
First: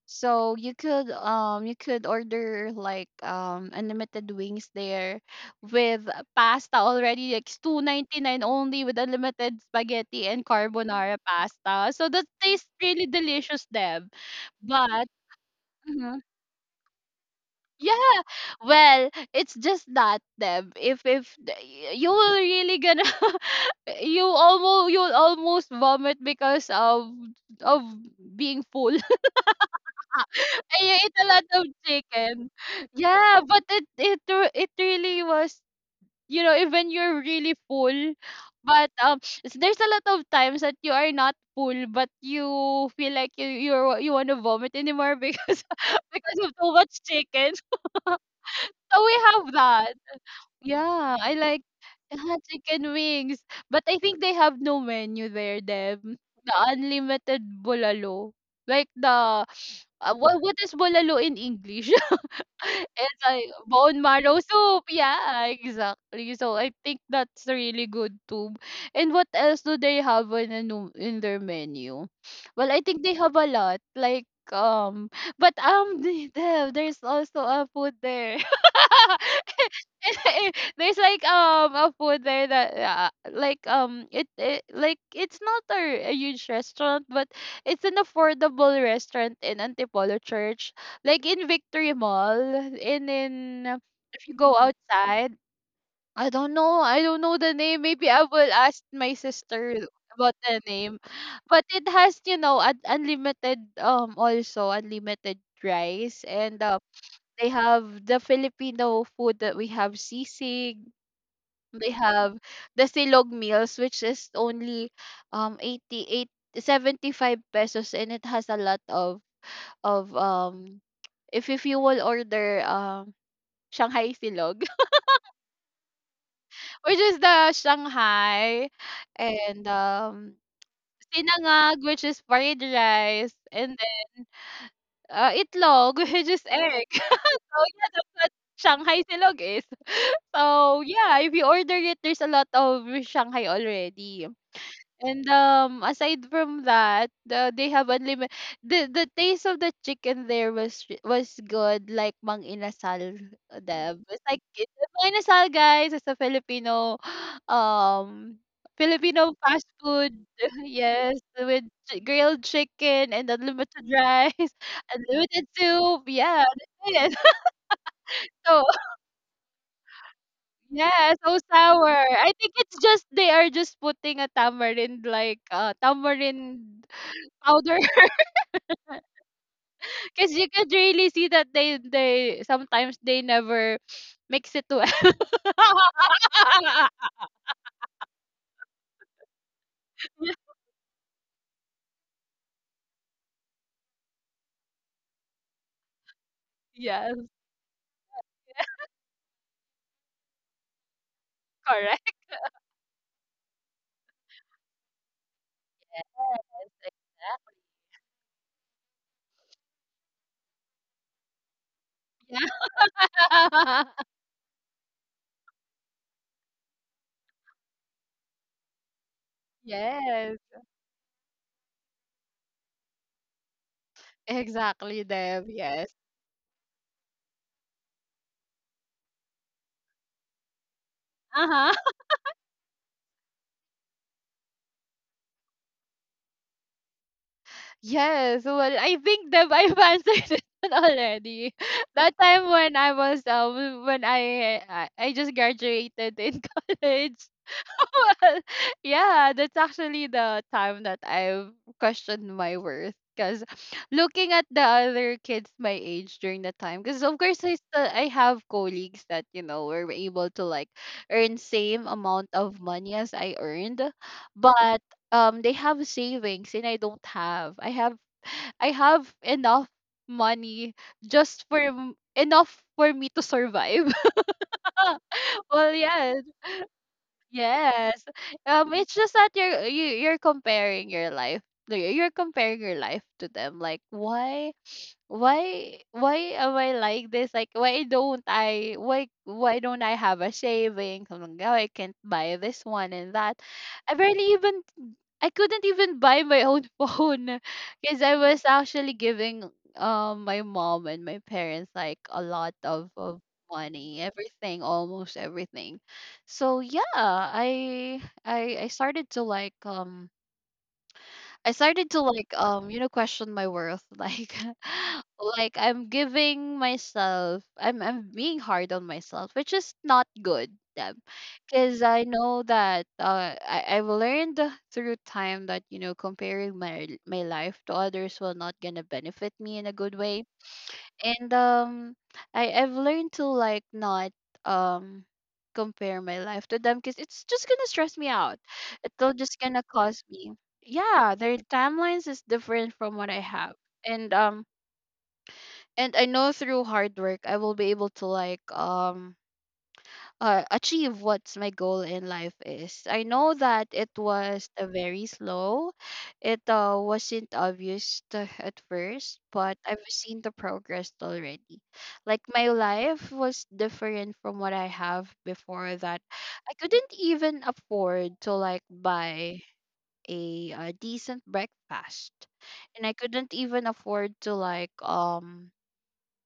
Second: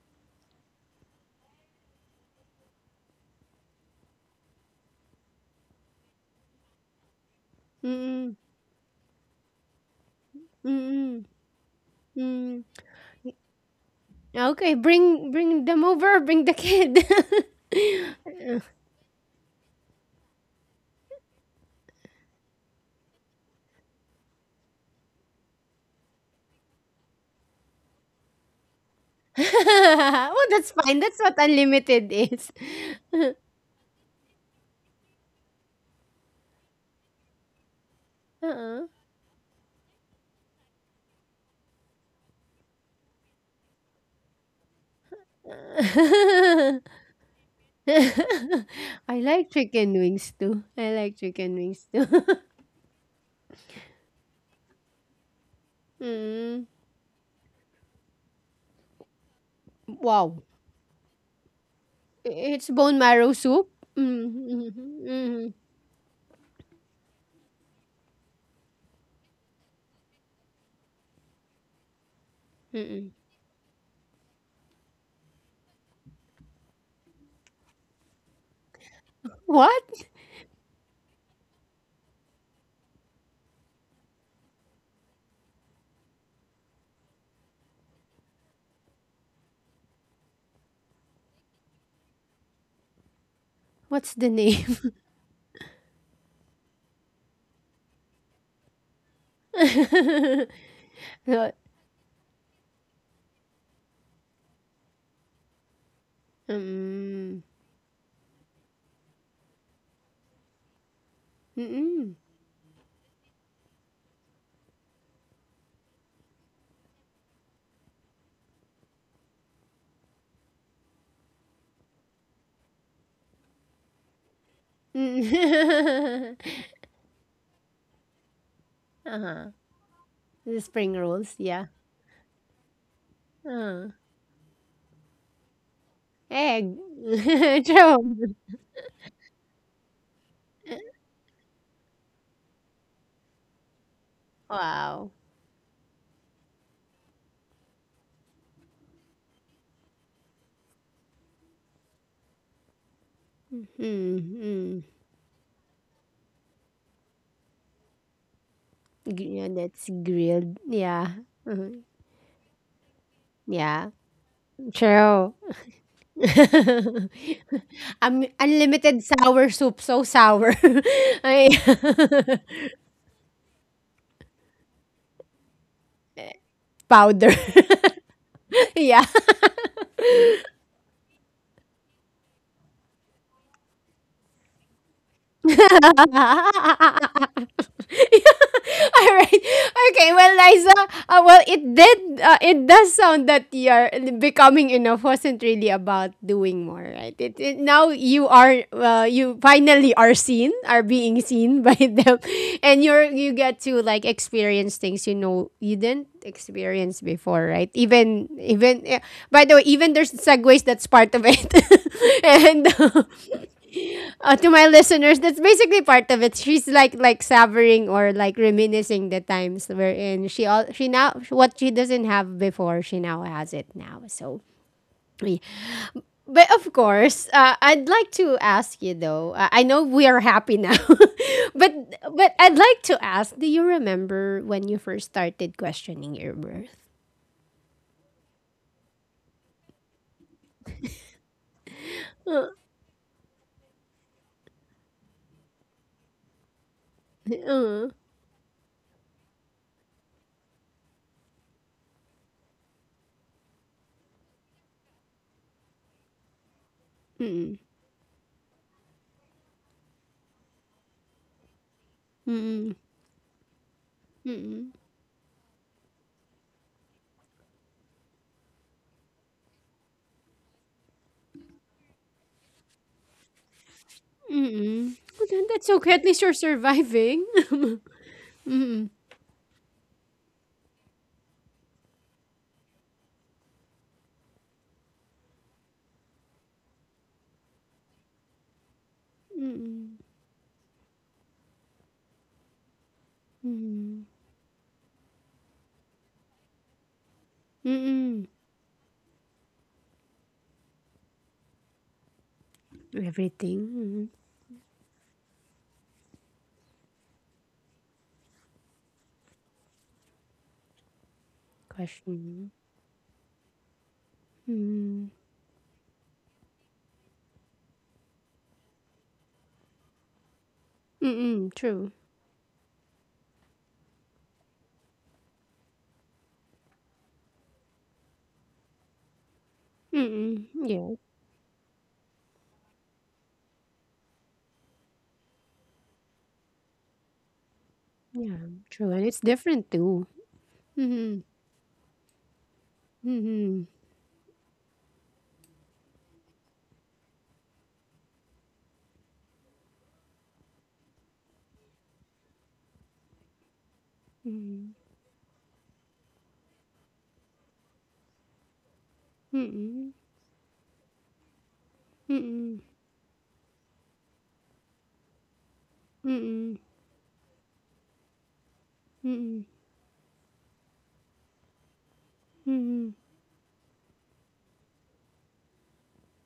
B: So you could um you could order like um unlimited wings there with pasta already like it's
A: Mm.
B: two ninety-nine only with unlimited spaghetti and carbonara
A: Mm.
B: pasta. So that
A: Hmm.
B: tastes really delicious, Deb.
A: Okay,
B: But
A: bring bring them
B: mm-hmm,
A: over, bring the kid. *laughs*
B: yeah, well, it's just that Deb. If if the- y- you will really gonna *laughs* you almost you'll almost vomit because of of being full. *laughs*
A: *laughs* Oh, that's
B: And you
A: fine.
B: eat
A: That's
B: a
A: what
B: lot of
A: unlimited is.
B: chicken.
A: *laughs*
B: Yeah, but it it re- it really was, you know, even you're really full,
A: Uh
B: but um s- there's a lot of times that you are not full but you feel like you you're you want to vomit anymore because *laughs* because of too
A: uh. *laughs*
B: much chicken. *laughs* So we
A: I like
B: have
A: chicken
B: that.
A: wings too. I like
B: Yeah, I
A: chicken
B: like
A: wings too.
B: yeah,
A: *laughs*
B: chicken wings. But I think they have no menu there, Deb. The
A: Mm.
B: unlimited bulalo. Like the uh, what
A: Wow.
B: what is bulalo in English?
A: It's
B: *laughs*
A: bone
B: It's
A: marrow
B: like
A: soup?
B: bone marrow
A: Mm. Mhm.
B: soup. Yeah,
A: Mhm.
B: exactly. So I think that's really good too. And what else do they have in a nu- in their menu? Well, I think
A: Mm.
B: they have a lot. Like um, but um, *laughs* the- there's also a food there.
A: *laughs*
B: *laughs*
A: What?
B: *laughs* There's like um a food there that uh, like um it, it like it's not a, a huge restaurant but it's an affordable restaurant in Antipolo Church like in Victory Mall and in uh,
A: What's
B: if
A: the
B: you go
A: name?
B: outside. I don't know I don't know the name, maybe I will ask my sister about the name,
A: *laughs*
B: but it has, you know, un- unlimited um also unlimited rice and uh,
A: Mm.
B: they have the Filipino food that we have sisig, they
A: Mm.
B: have the silog meals, which is only um eighty eight seventy five pesos and it has a lot of of um if if you will order um Shanghai silog,
A: Mm. *laughs*
B: *laughs* which is the Shanghai,
A: Uh-huh.
B: and um
A: The spring rolls, yeah.
B: sinangag, which is fried rice, and
A: Uh,
B: then uh, itlog, *laughs* which is
A: egg.
B: egg. *laughs* So
A: *laughs*
B: yeah, that's what
A: True.
B: Shanghai silog is. *laughs* So yeah, if you order it, there's a lot of Shanghai already.
A: Wow.
B: And um, aside from that, the, they have unlimited. The the taste of the chicken there was re- was good, like mang inasal them. It's like it's
A: Mm-hmm.
B: a mang inasal, guys. It's a Filipino, *gasps* um, Filipino
A: Yeah,
B: fast
A: that's
B: food.
A: grilled.
B: *laughs* Yes,
A: Yeah.
B: with
A: Mhm.
B: chi- grilled chicken and unlimited
A: Yeah.
B: rice, *laughs*
A: True.
B: unlimited soup. Yeah, that's it. *laughs*
A: Um,
B: So
A: unlimited sour soup. So sour. *laughs*
B: yeah, so
A: Ay,
B: sour. I think it's just they are just putting a tamarind, like uh tamarind
A: *laughs* powder.
B: powder. *laughs*
A: *laughs* Yeah.
B: Because you could really see that they they sometimes they never *sniffs* makes it to *laughs*
A: *laughs* *laughs* All right. Okay. Well, Liza, uh, well, it did. Uh, it does sound that your becoming enough wasn't really about doing more, right?
B: Yes,
A: It, it now you are. Uh, you finally are seen, are being seen *laughs* by them,
B: correct.
A: and you're, you get to like experience things, you know, you didn't experience before, right? Even even eh, by the way, even there's segues that's part of it, *laughs* and uh,
B: Yeah. *laughs*
A: uh, to my *laughs* listeners, that's basically part of it. She's like like savoring or like reminiscing the times wherein
B: Yes,
A: she all she now what she doesn't have before, she now has it now. So.
B: exactly,
A: Yeah.
B: Deb. Yes.
A: But of course, uh, I'd like to ask you though. Uh, I know we are happy now, *laughs* but
B: Uh-huh. *laughs*
A: but I'd like to ask: Do you remember when you first started questioning your worth?
B: Yes. Well, I think Deb, I've answered it *laughs* already. *laughs* That time when I was um when I I, I just graduated in *laughs* college, *laughs*
A: Uh,
B: well, yeah, that's actually the time that I've questioned my worth. Because looking at the other kids my age during that time, because of course I, still, I have colleagues that, you know, were able to like earn same amount of money as I earned, but um they have savings and I don't have. I have I have enough money just for m- enough for me to survive. *laughs*
A: mm-mm. Well, then that's
B: Well,
A: okay. At least
B: yes.
A: you're surviving.
B: Yes. Um, it's just that you're you, you're comparing your life. Like, you're comparing your life to them. Like why why why am I like this? Like why don't I why why don't I have a shaving? Something like, oh, I can't buy this one and that. I barely even I couldn't even buy my own *laughs* phone
A: *laughs*
B: because I
A: Mm-mm.
B: was actually giving um my mom and my parents like a lot of, of
A: Everything.
B: money,
A: Mm.
B: everything, almost everything. So yeah, I I I started to like um I started to like
A: Question.
B: um, you know, question my worth *laughs* like like I'm giving myself, I'm I'm being hard on myself, which is not good
A: Mm,
B: because
A: true.
B: I know that uh, I I've learned through time that, you know, comparing my my life to others will not gonna benefit me in a good way,
A: Mm, yeah,
B: and um I I've learned to like not um compare my life to them because it's just gonna stress me
A: yeah,
B: out.
A: true, and
B: It'll
A: it's
B: just gonna
A: different
B: cause
A: too.
B: me. Yeah,
A: Mhm,
B: their timelines is different from what I have.
A: mhm,
B: And um and I know through hard work I will be able to like um uh, achieve what's my goal in life is. I know that it was uh, very slow. It uh, wasn't obvious to, at first, but I've
A: mm,
B: seen the progress already.
A: mm,
B: Like my
A: mm,
B: life was different from what I have before that. I
A: mm,
B: couldn't even afford to like
A: mm,
B: buy
A: mm,
B: a, a decent breakfast.
A: mm,
B: And I
A: mm,
B: couldn't even afford to like um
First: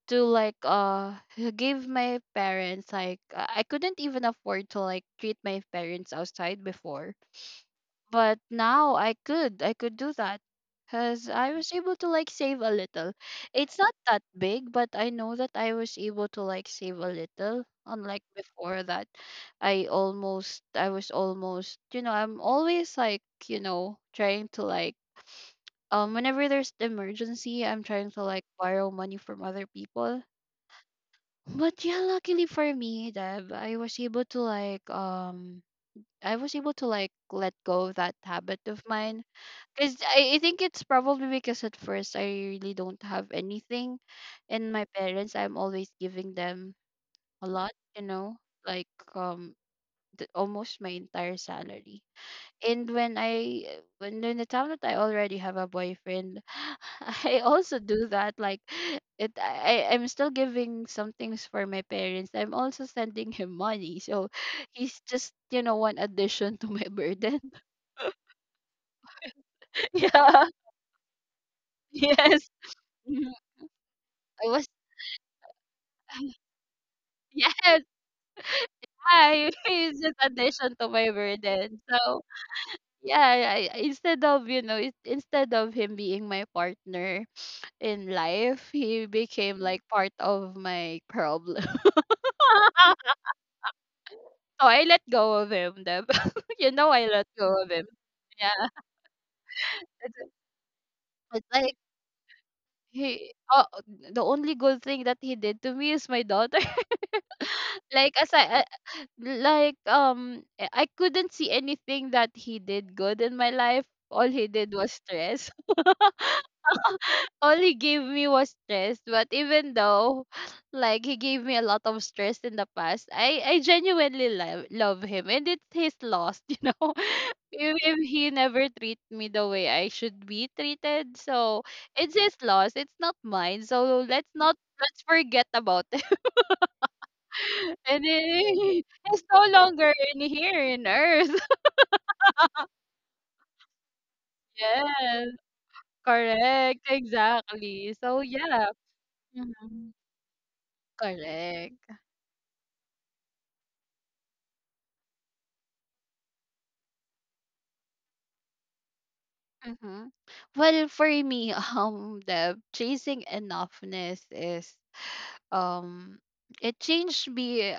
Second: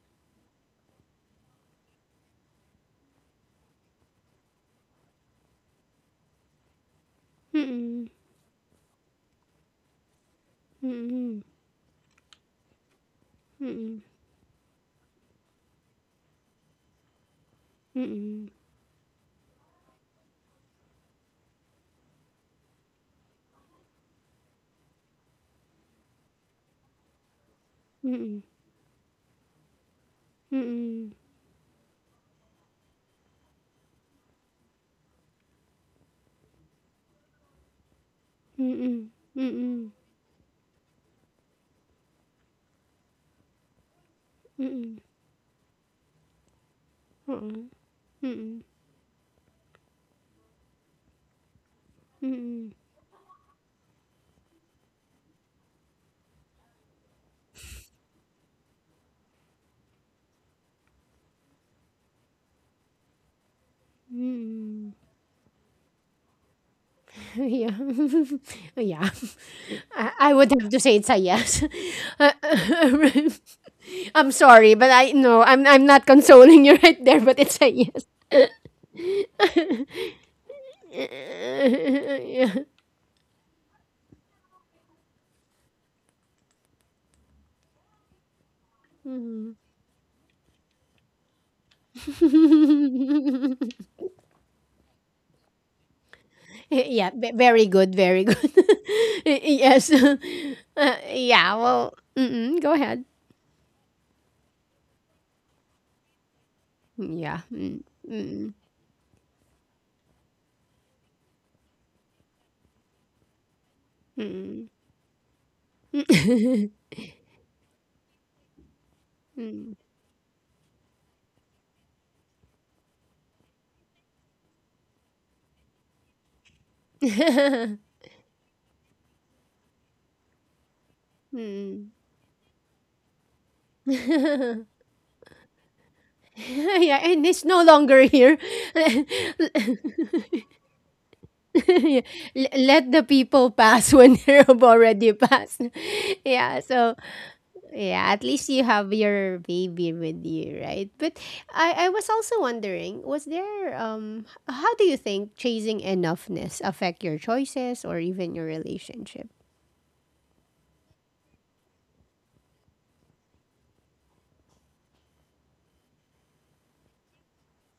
B: to like uh *laughs* give my parents like uh, I couldn't even afford to like treat my parents outside before,
A: mm,
B: but now I could I could do that
A: mm,
B: because
A: mm,
B: I was able to like save a little. It's not that big, but I know that I was able to like save a little. Unlike before that, I almost I was almost, you know, I'm always like, you know, trying to like um whenever there's emergency I'm trying to like borrow money from other people, but yeah, luckily for me, Deb, I was able to like um I was able to like let go of that habit of mine.
A: mm,
B: Cause I, I think it's probably because at first I really don't have anything and my
A: mm,
B: parents I'm always giving them a
A: oo,
B: lot, you know,
A: mm,
B: like um the, almost my entire salary.
A: mm.
B: And when I uh, when in the time that I already have a boyfriend, *laughs* I also do that. Like it, I I- am still giving some things for my parents. I'm also sending him money, so he's just, you know, one addition to my
A: *laughs*
B: burden.
A: Yeah. *laughs* Yeah.
B: *laughs*
A: I I
B: Yeah.
A: would have to say it's a yes. *laughs* Uh,
B: Yes.
A: *laughs*
B: Mhm.
A: I'm
B: I was.
A: sorry, but I no, I'm I'm not consoling you *laughs* right there, but it's a
B: Yes.
A: yes.
B: I *laughs* he's just addition to
A: *laughs*
B: my burden. So
A: Yeah.
B: yeah, I, I- instead of, you know, it, instead of him being my partner in life, he became like part of my problem. *laughs* Ah, so I let go of him. Deb. *laughs*
A: *laughs*
B: You know, I
A: Yeah,
B: let
A: ve-
B: go
A: very
B: of him.
A: good, very good.
B: Yeah,
A: *laughs* Yes.
B: it's,
A: *laughs* Uh,
B: it's
A: yeah,
B: like
A: well, mm-mm, go ahead.
B: he. Oh, the only good thing that he did to me is my daughter. *laughs*
A: Yeah. Mm.
B: Like as
A: Mm,
B: I, I- like um, I I couldn't see anything that he did good in my life. All he
A: mm,
B: did was stress. All he gave me was stress, but even though *laughs* *sighs* like he gave me a lot of stress in the past, i i genuinely love, love him, and it's his loss. *laughs* You know,
A: *laughs*
B: if, if he never treat me the way I should be treated, so
A: mm.
B: it's his loss, it's not mine. So let's not let's forget about it.
A: *laughs* Yeah, and it's no
B: *laughs*
A: longer
B: And
A: here.
B: it,
A: *laughs*
B: it's no longer in here in earth. *laughs*
A: Yeah, l- let the people pass when *laughs* they have already
B: Yes,
A: passed. *laughs* Yeah,
B: correct,
A: so
B: exactly,
A: yeah,
B: so
A: at least you
B: yeah.
A: have your baby
B: Mhm.
A: with you, right? But I, I
B: Correct.
A: was also wondering, was there um h- how do you think chasing enoughness affect your choices or even your relationship?
B: Mm-hmm. Well, for me, *laughs* um, the chasing enoughness is um, it changed me,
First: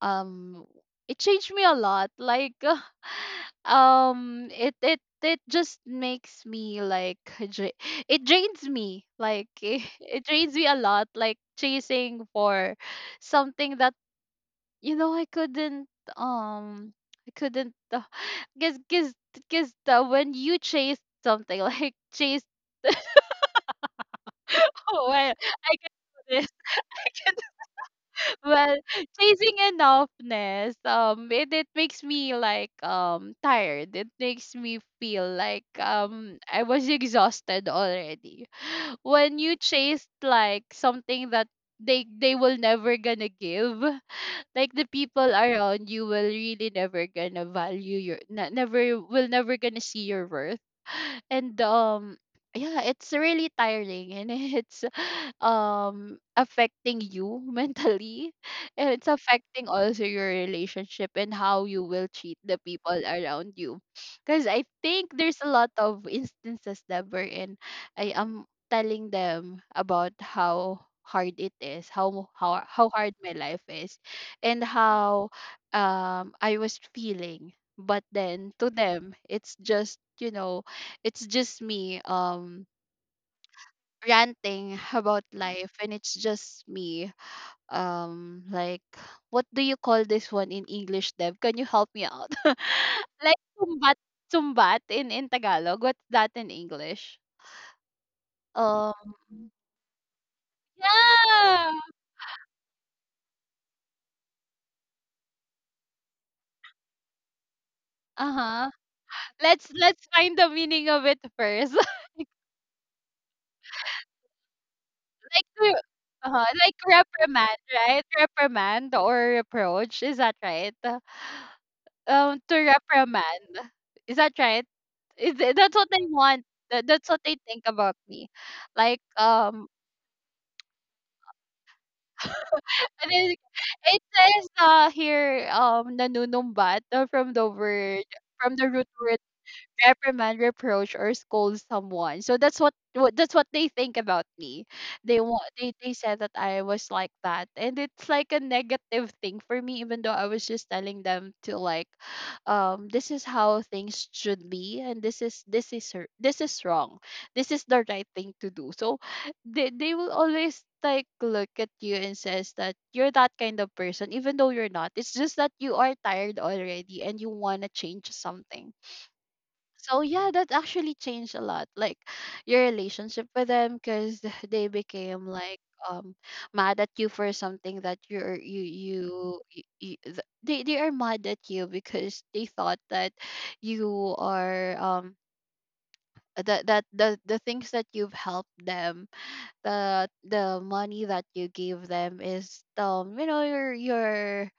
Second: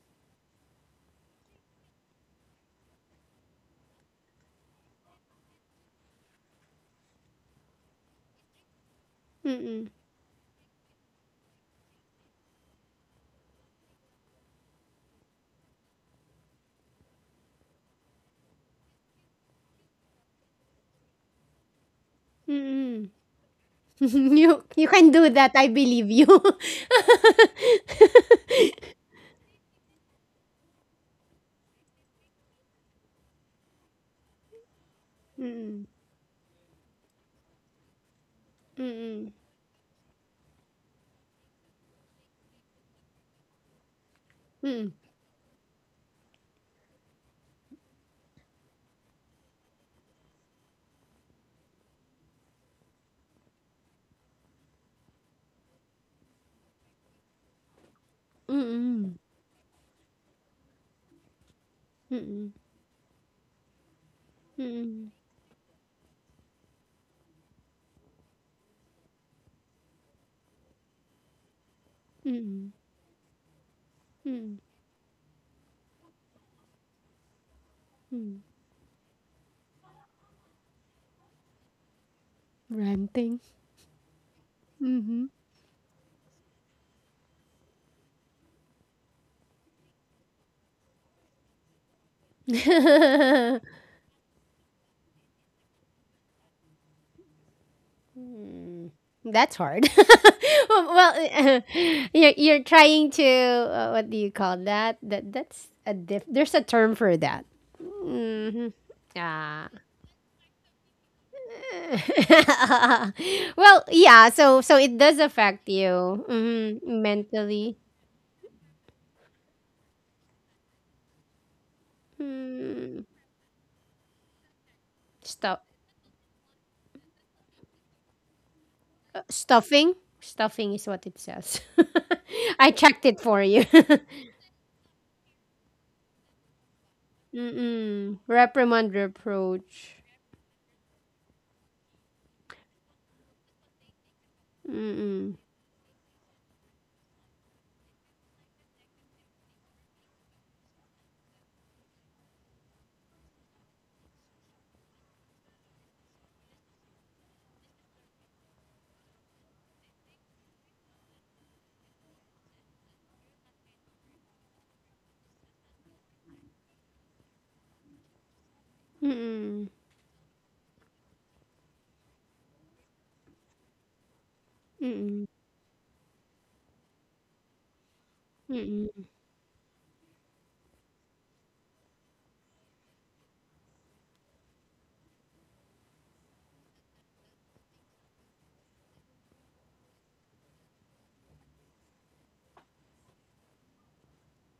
B: um, it changed me a lot. Like, *laughs* um, it it it just makes me like dra- it drains me. Like, *laughs* it,
A: Mm-mm.
B: it drains me a lot. Like chasing for something that, you know, I couldn't um I couldn't, because because because when you chase something *laughs* like chase
A: Mm-mm. *laughs* you
B: *laughs*
A: you
B: Oh,
A: can do
B: well,
A: that, I
B: I can
A: believe you.
B: do this. *laughs* I
A: *laughs*
B: can do- well, chasing enoughness, um, it, it makes me like um tired. It makes me feel like um I was exhausted already. When you chase like something that they they will never gonna give, like the people around you will really never gonna value your ne- never will never gonna see your worth. And um, yeah, it's really tiring and *laughs* it's um affecting you *laughs* mentally, and it's
A: Mm-mm.
B: affecting also your relationship and how you will treat
A: Mm-mm.
B: the people around you. Because I think
A: Mm-mm.
B: there's a lot of instances that we're in, I am telling them about how hard it is, how how
A: Mm-mm.
B: how hard my life is,
A: Mm-mm.
B: and how um I was feeling. But then to them it's just, you know, it's just me um
A: Ranting.
B: ranting *laughs* about life, and it's just me um like, what do you call this one in English, Deb, can you help me out? *laughs* Like sumbat, sumbat in in Tagalog, what's that in English? Um,
A: That's hard. *laughs* Well,
B: yeah.
A: *laughs* you're you're trying to, uh, what do you call that? That that's a diff. There's a term for that. Mm-hmm.
B: Uh-huh.
A: Yeah.
B: let's let's find the meaning of it first. *laughs*
A: *laughs* Well, yeah. So so it does
B: Like
A: affect
B: to-
A: you,
B: uh-huh, like
A: mm-hmm,
B: reprimand,
A: mentally.
B: right? Reprimand or reproach, is that right? Um, to
A: Mm.
B: reprimand. Is that right? Is th-
A: Stuff,
B: that's what they want. That, that's what they think about me. Like
A: uh,
B: um,
A: stuffing. Stuffing is what it says. *laughs* I checked
B: and
A: it
B: then
A: for you.
B: it
A: *laughs*
B: says uh here um nanunumbat, uh, from the word,
A: Mm-mm.
B: from the root
A: Reprimand,
B: word,
A: reproach.
B: reprimand, reproach, or scold someone. So that's what, what that's what they think about me. They
A: Mm-mm.
B: want they they said that I was like that, and it's like a negative thing for me, even though I was just telling them to, like, um, this is how things should be, and this is this is r- this is wrong, this is the right thing to do. So they they will always, like, look at you and says that you're that kind of person, even though you're not. It's just that you are tired already and you want to change something,
A: Mm-mm.
B: so yeah, that actually changed a lot, like your relationship with them, because *laughs* they
A: Mm-mm.
B: became, like, um mad at you for something that, you're you you,
A: Mm-mm.
B: you, you th- they they are mad at you because they thought that you are um that that the the things that you've helped them, the the money that you gave them is, um you know your your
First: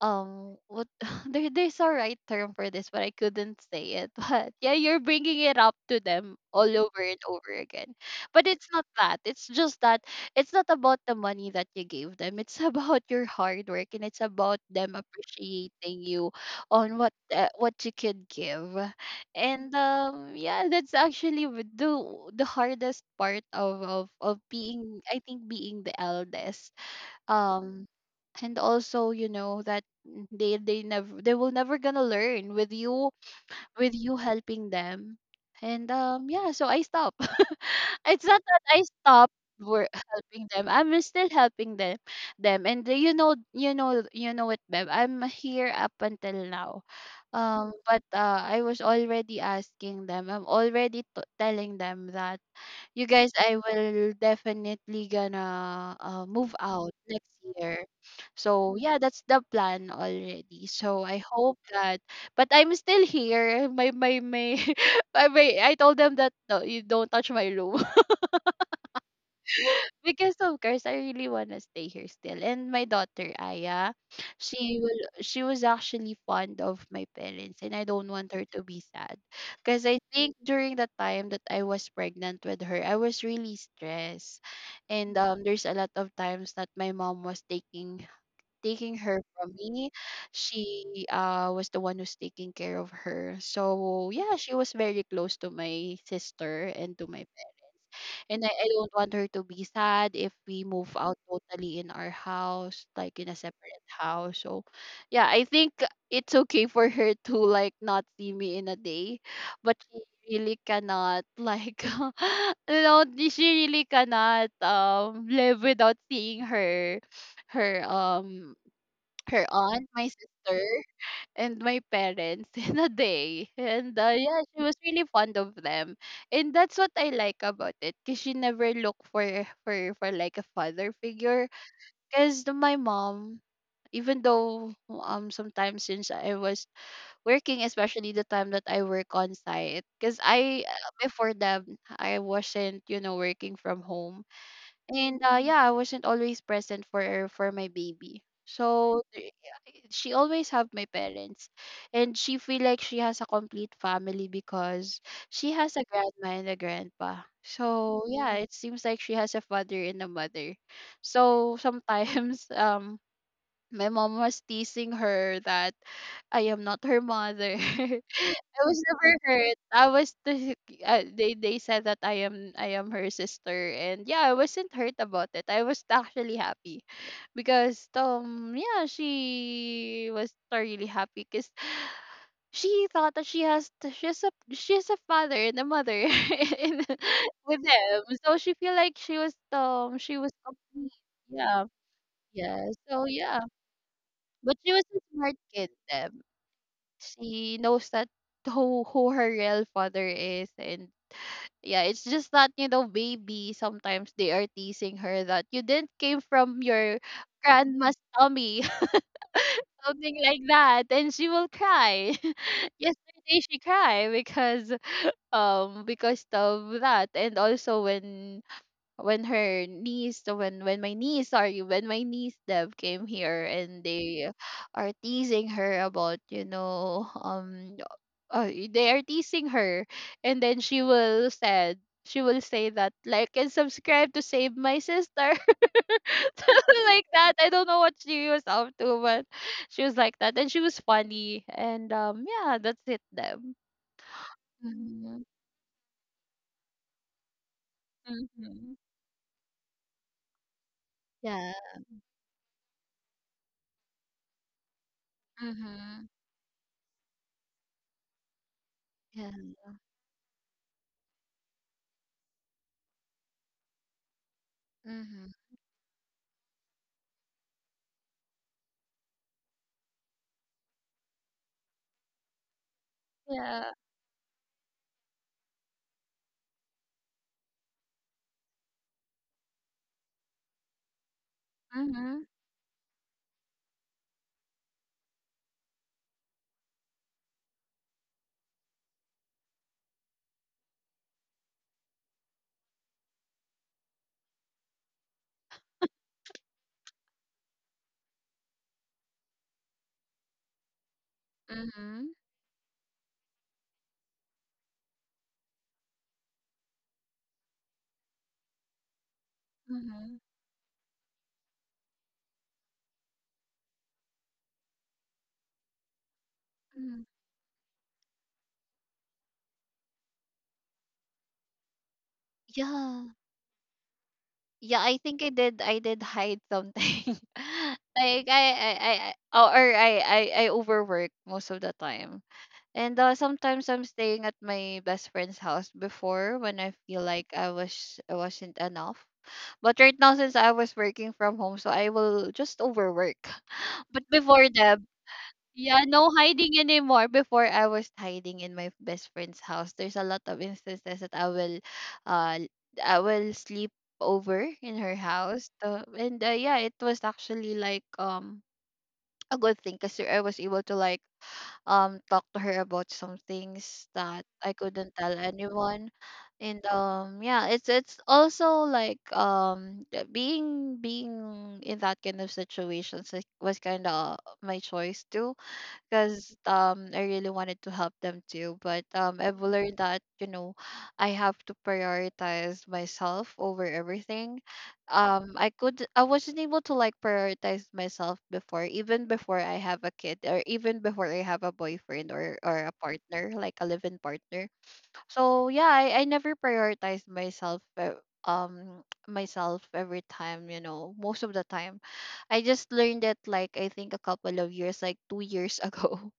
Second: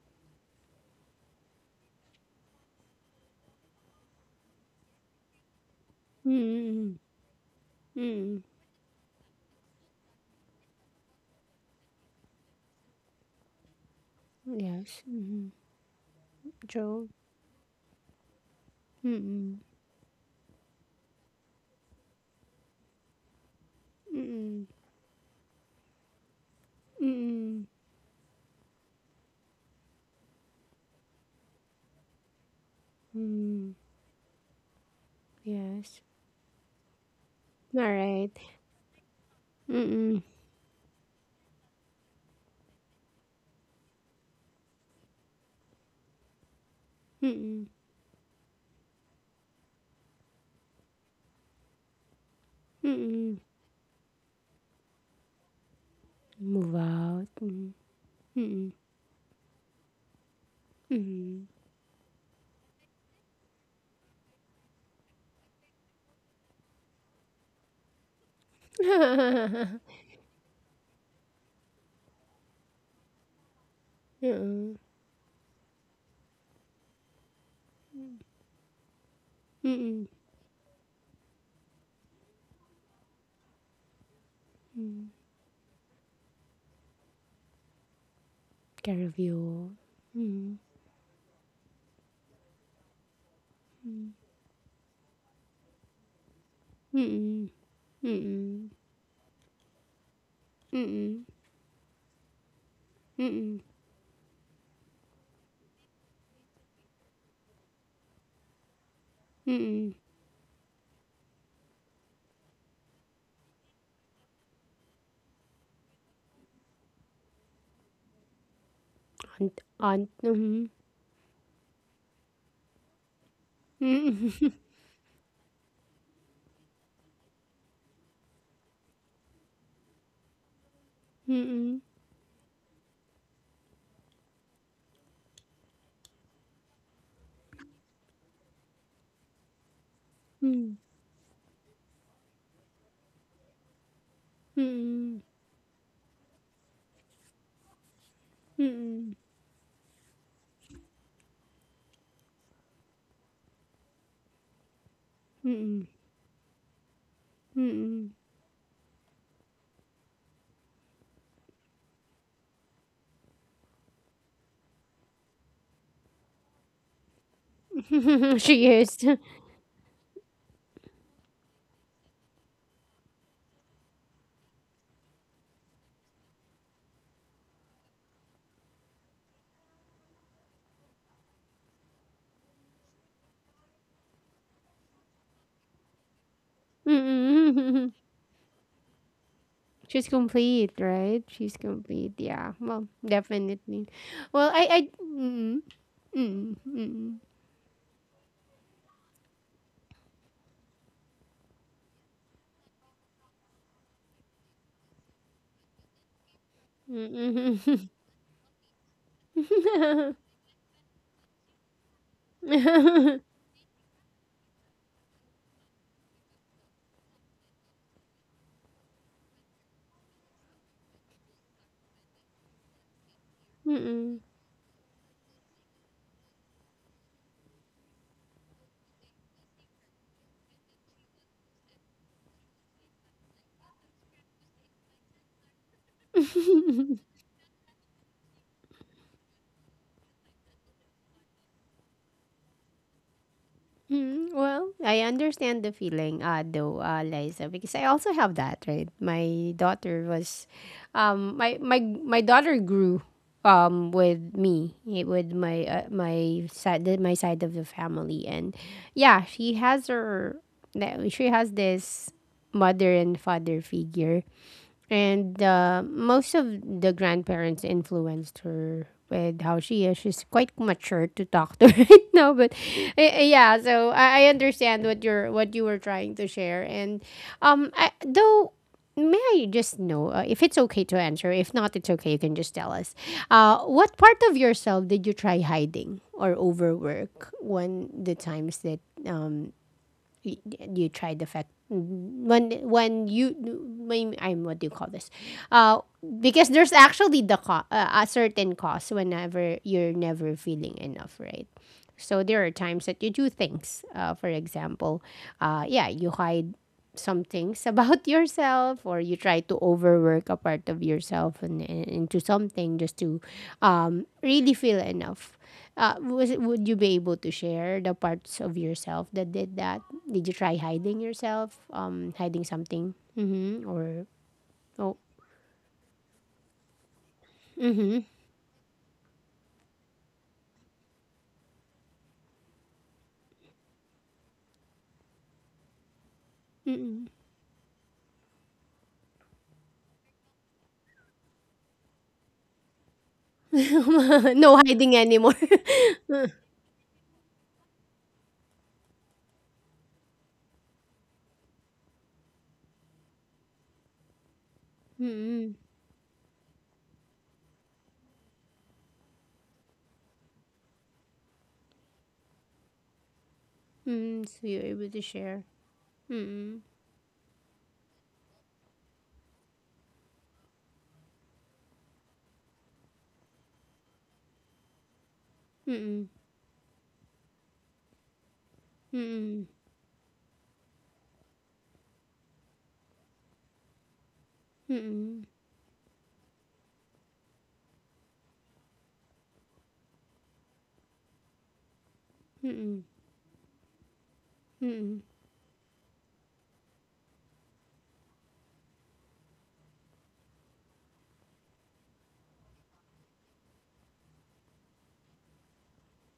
B: um what, *laughs* there there's a right term for this, but I couldn't say it. *laughs* But yeah, you're bringing it up to them all
A: Mm,
B: over and over again.
A: mm, mm.
B: But it's not that, it's just that, it's not about the money that you gave them, it's *laughs* about your hard work, and it's about them
A: Yes. Mhm.
B: appreciating you on
A: True.
B: what uh, what you could give.
A: Mm,
B: And um yeah, that's actually w- the the hardest part of of
A: mm,
B: of
A: mm,
B: being, I think, being the eldest.
A: mm,
B: um and also, you know that, they they never they will never gonna learn with you,
A: mm.
B: with you helping them. and
A: Yes.
B: um yeah, so I stop. *laughs* It's
A: Alright.
B: not that I stop were
A: Mm,
B: helping them, I'm still helping them them and they- you know you know you know it, Bev. I'm here up until now.
A: mm, mm,
B: Um but uh, I was already asking them, I'm already t- telling them that, you guys,
A: mm.
B: I will definitely gonna uh, move
A: Move
B: out next
A: out. Mm,
B: year. So
A: mm,
B: yeah, that's the plan already. So I hope that. But I'm still here. My my my, *laughs* my, my I told them that no, you don't touch my room.
A: mm.
B: Because, of course, I really wanna stay here still. And my daughter, Aya, she
A: *laughs*
B: will she was actually fond of my parents, and I don't want her to be sad.
A: Mm,
B: Cause I
A: mm.
B: think during the time that I was pregnant with her, I was really stressed. And um there's a lot of times that my mom was taking taking
A: Care
B: her
A: of
B: from
A: you.
B: me.
A: Mm,
B: She uh was the one who's taking care of her. So yeah, she was very close to my sister, and to my
A: mm,
B: and I, I
A: mm,
B: don't want her to be sad if we move out
A: mm,
B: totally in our house, like in a
A: mm,
B: separate house. So, yeah, I think it's okay for her to, like, not see me in a day, but
A: mm.
B: she really cannot, like, *laughs* you know, she really cannot um live without seeing her, her um her
A: Aunt,
B: aunt, my
A: aunt.
B: sister,
A: Mm,
B: and my parents, *laughs* in a day. And uh, yeah,
A: mm, *laughs*
B: she *laughs* was really fond of them, and that's what I like about it, cause she never looked for for for, like, a father figure.
A: mm,
B: Cause my mom, even though um sometimes, since I was working, especially the time that I work on site, cause I,
A: mm,
B: uh, before that, I wasn't, you know, working from home,
A: mm,
B: and
A: mm,
B: uh, yeah, I wasn't always present for for my baby. So
A: mm.
B: she always have my parents, and she feel like she has a complete family because she has a
A: Mm. *laughs*
B: grandma and a grandpa, so
A: Mm.
B: yeah. Mm. It seems like she has a father and a mother. So sometimes *laughs* um my mom was teasing her that I am not her mother. *laughs*
A: *laughs*
B: I
A: She
B: was
A: is.
B: never
A: *laughs*
B: hurt. I was the, uh, they they said that I am I am her sister, and yeah, I wasn't hurt about it. I was actually happy, because um yeah, she was really happy because she thought that she has t- she has a she has a father and a mother, *laughs* in, with
A: Mm.
B: them. So she feel like she was
A: *laughs*
B: um
A: She's
B: she was
A: complete,
B: complete.
A: right? She's
B: Yeah.
A: complete. Yeah.
B: Yeah.
A: Well,
B: So yeah.
A: definitely. Well,
B: But
A: I
B: she was
A: I
B: a smart
A: mm.
B: kid. Um,
A: Mm.
B: she knows that *laughs* who who her real father is, and yeah, it's just that, you know, baby. Sometimes they are teasing her that you didn't came from your
A: Mm.
B: grandma's tummy, *laughs* something like that, and she will cry. *laughs*
A: Mm.
B: Yesterday she cried because um because of that, and also when when her niece, when when my niece, sorry, when my niece Deb came here, and
A: Mm.
B: they are teasing her about, you know, um uh, they are teasing her. And then she will said she will say that, like and subscribe to save my sister, *laughs* something
A: *laughs*
B: like
A: *laughs*
B: that. I don't know what she was up to, but she was like that, and she was funny. And um yeah, that's it, Deb.
A: Mm, well, I
B: Hmm.
A: understand the feeling, uh, though, uh, Liza, because I also have that,
B: Mm-hmm.
A: right? My daughter was, um,
B: Yeah.
A: my my my daughter grew, um, with me, eh, with my uh,
B: Mm-hmm.
A: my side the- my side of the family, and yeah,
B: Yeah.
A: she has her, that- she has this mother and father figure,
B: Mm-hmm.
A: and uh, most of the grandparents influenced her with how she is. She's quite mature to talk to *laughs* right now, but eh, eh, yeah.
B: Yeah.
A: So I, I understand what you're what you were trying to share. And um, I, though, may I just know uh, if it's okay to answer? If not, it's okay. You
B: Mm-hmm.
A: can just tell us. Uh, what part of yourself did you try hiding or overwork when the times that um you, you try the fact when when you when I'm what do you call this uh because there's actually the co- uh, a certain cost whenever you're never feeling enough, right?
B: Mhm,
A: So there are times that you do things, uh, for example, uh yeah, you hide some things about *laughs* yourself, or you try to
B: mhm,
A: overwork a part of yourself and, and into something just to um, really feel enough. uh, was it, would you be
B: mhm.
A: able to share the parts of yourself that did that? Did you try hiding yourself, um, hiding something?
B: Yeah.
A: Mm-hmm. Or
B: Yeah,
A: oh,
B: I think I did I did hide something. *laughs* Like, I I I I- or or I I I overwork most of the time. And uh, sometimes I'm staying at my best friend's house before, when I feel
A: mm-mm.
B: like I was I wasn't enough. But right now, since I was working from home, so I will just overwork. *laughs* But
A: *laughs*
B: before
A: No
B: that.
A: hiding anymore.
B: Yeah,
A: *laughs*
B: no hiding anymore. Before, I was hiding in my best friend's house. There's a lot of instances that I will uh I will sleep over in her house.
A: Mm-mm.
B: So, and uh, yeah, it was actually, like, um a good thing, because I was able to, like, um talk to her about some things that
A: Mm-mm. So
B: I
A: you're able
B: couldn't
A: to
B: tell
A: share.
B: anyone.
A: Mm-mm.
B: And um yeah, it's it's also, like, um uh, being being in that kind of situations, like, was kind of my choice too,
A: Mm-mm.
B: because um I really wanted to help them too. But um I've
A: Mm-mm.
B: learned that, you know, I have to prioritize myself over everything.
A: Mm-mm.
B: Um, I could, I wasn't able to, like, prioritize myself before, even before I have a kid, or even before I have a boyfriend, or or a
A: Mm-mm.
B: partner, like a live-in partner,
A: Mm-mm.
B: so yeah, I, I never prioritize myself, uh, um *tsk* myself every time, you know, most of the time. I just learned it, like, I think a couple of years, like two years *laughs* ago.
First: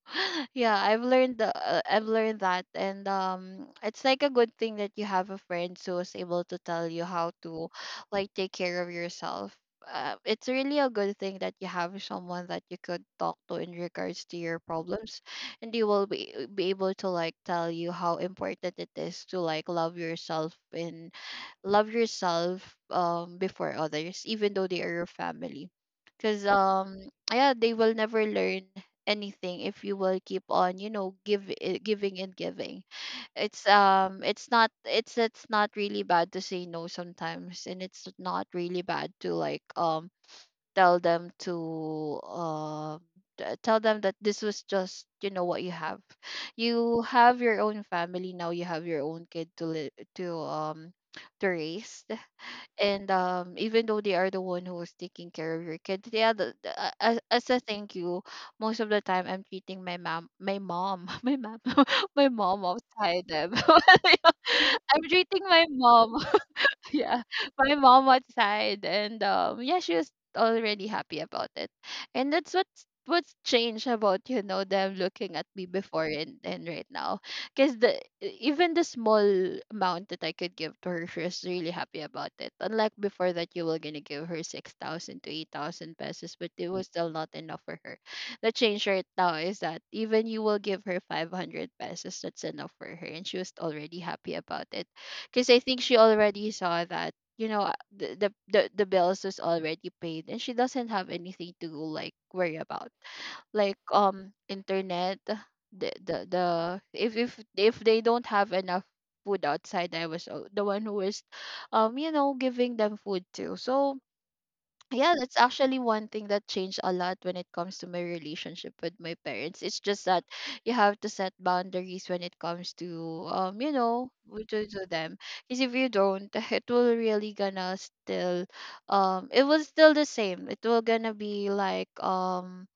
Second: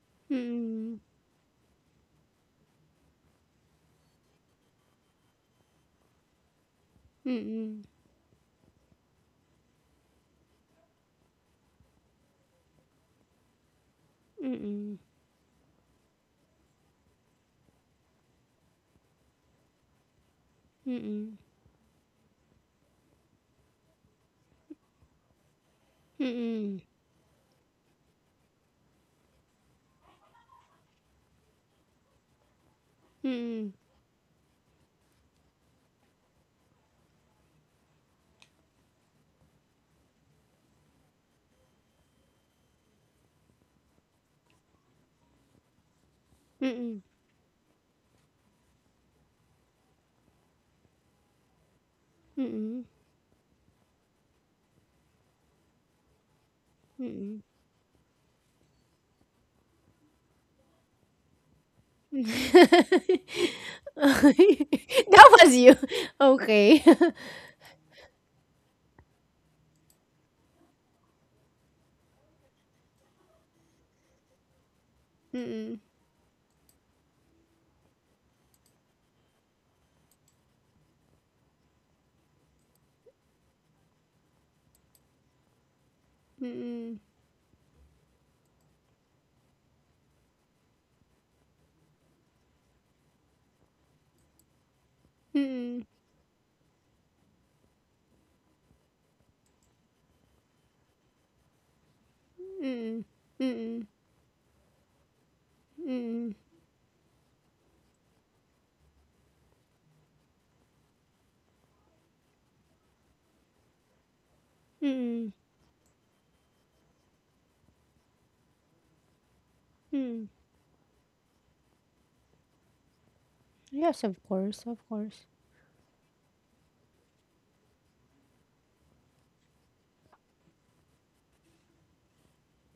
B: Yeah,
A: Mm-mm.
B: I've learned the uh, I've learned that. And um, it's like a good thing that you have a friend who is able to tell you how to,
A: Mm-mm.
B: like, take care of yourself. Uh, it's really a good thing that you have someone that you could talk to in regards to your
A: Mm,
B: problems, and they will be, uh, be able to, like, tell you how important it is to, like, love yourself, and
A: mm,
B: love yourself um before others, even though they are your family, because
A: mm,
B: um yeah, they will never learn anything if you will keep on, you know, give i- giving and giving.
A: mm,
B: it's
A: mm,
B: um it's not it's it's not really bad to say no sometimes, and it's not really bad to, like, um tell them to, uh, t- tell them that, this was just, you know, what you have, you have your own family now, you have your own kid to li- to um to raise.
A: mm,
B: And um even though they are the one who is taking care of your kid, yeah, the, the, uh, as,
A: mm.
B: as a thank you, most of the time I'm treating my mom my mom, *laughs* my mom, *laughs* my mom outside them,
A: *laughs*
B: *laughs* I'm
A: That
B: treating
A: was
B: my
A: you.
B: mom,
A: Okay.
B: *laughs* yeah,
A: *laughs*
B: my mom outside. And um yeah, she was already happy about it, and that's what's what's changed about, you know, them looking at me
A: Mm,
B: before, and, and right now. Because the even the small amount that I could give to her, she was really happy about it, unlike before, that you were gonna give her six thousand to eight thousand pesos, but it was
A: mm,
B: still not enough for her. The change right now is that even you will give her five hundred pesos, that's enough for her, and she was already happy about it, because I think
A: mm,
B: she already saw that, you know, uh, the, the the the bills is already paid, and she doesn't have anything to, like, worry about,
A: mm,
B: like,
A: mm,
B: um internet. The the,
A: mm,
B: the if if if they don't have enough food outside, I was uh, the one who was, um you know, giving them food too. So yeah,
A: mm,
B: that's actually one thing that changed a lot when it comes to my relationship with my parents. It's just that
A: mm.
B: you have to set boundaries when it comes to, um, you
A: Yes,
B: know,
A: of
B: w-
A: course,
B: to,
A: of
B: to them.
A: course.
B: Because if you don't, *laughs* it will really gonna still um it will still the same. It will gonna be, like, um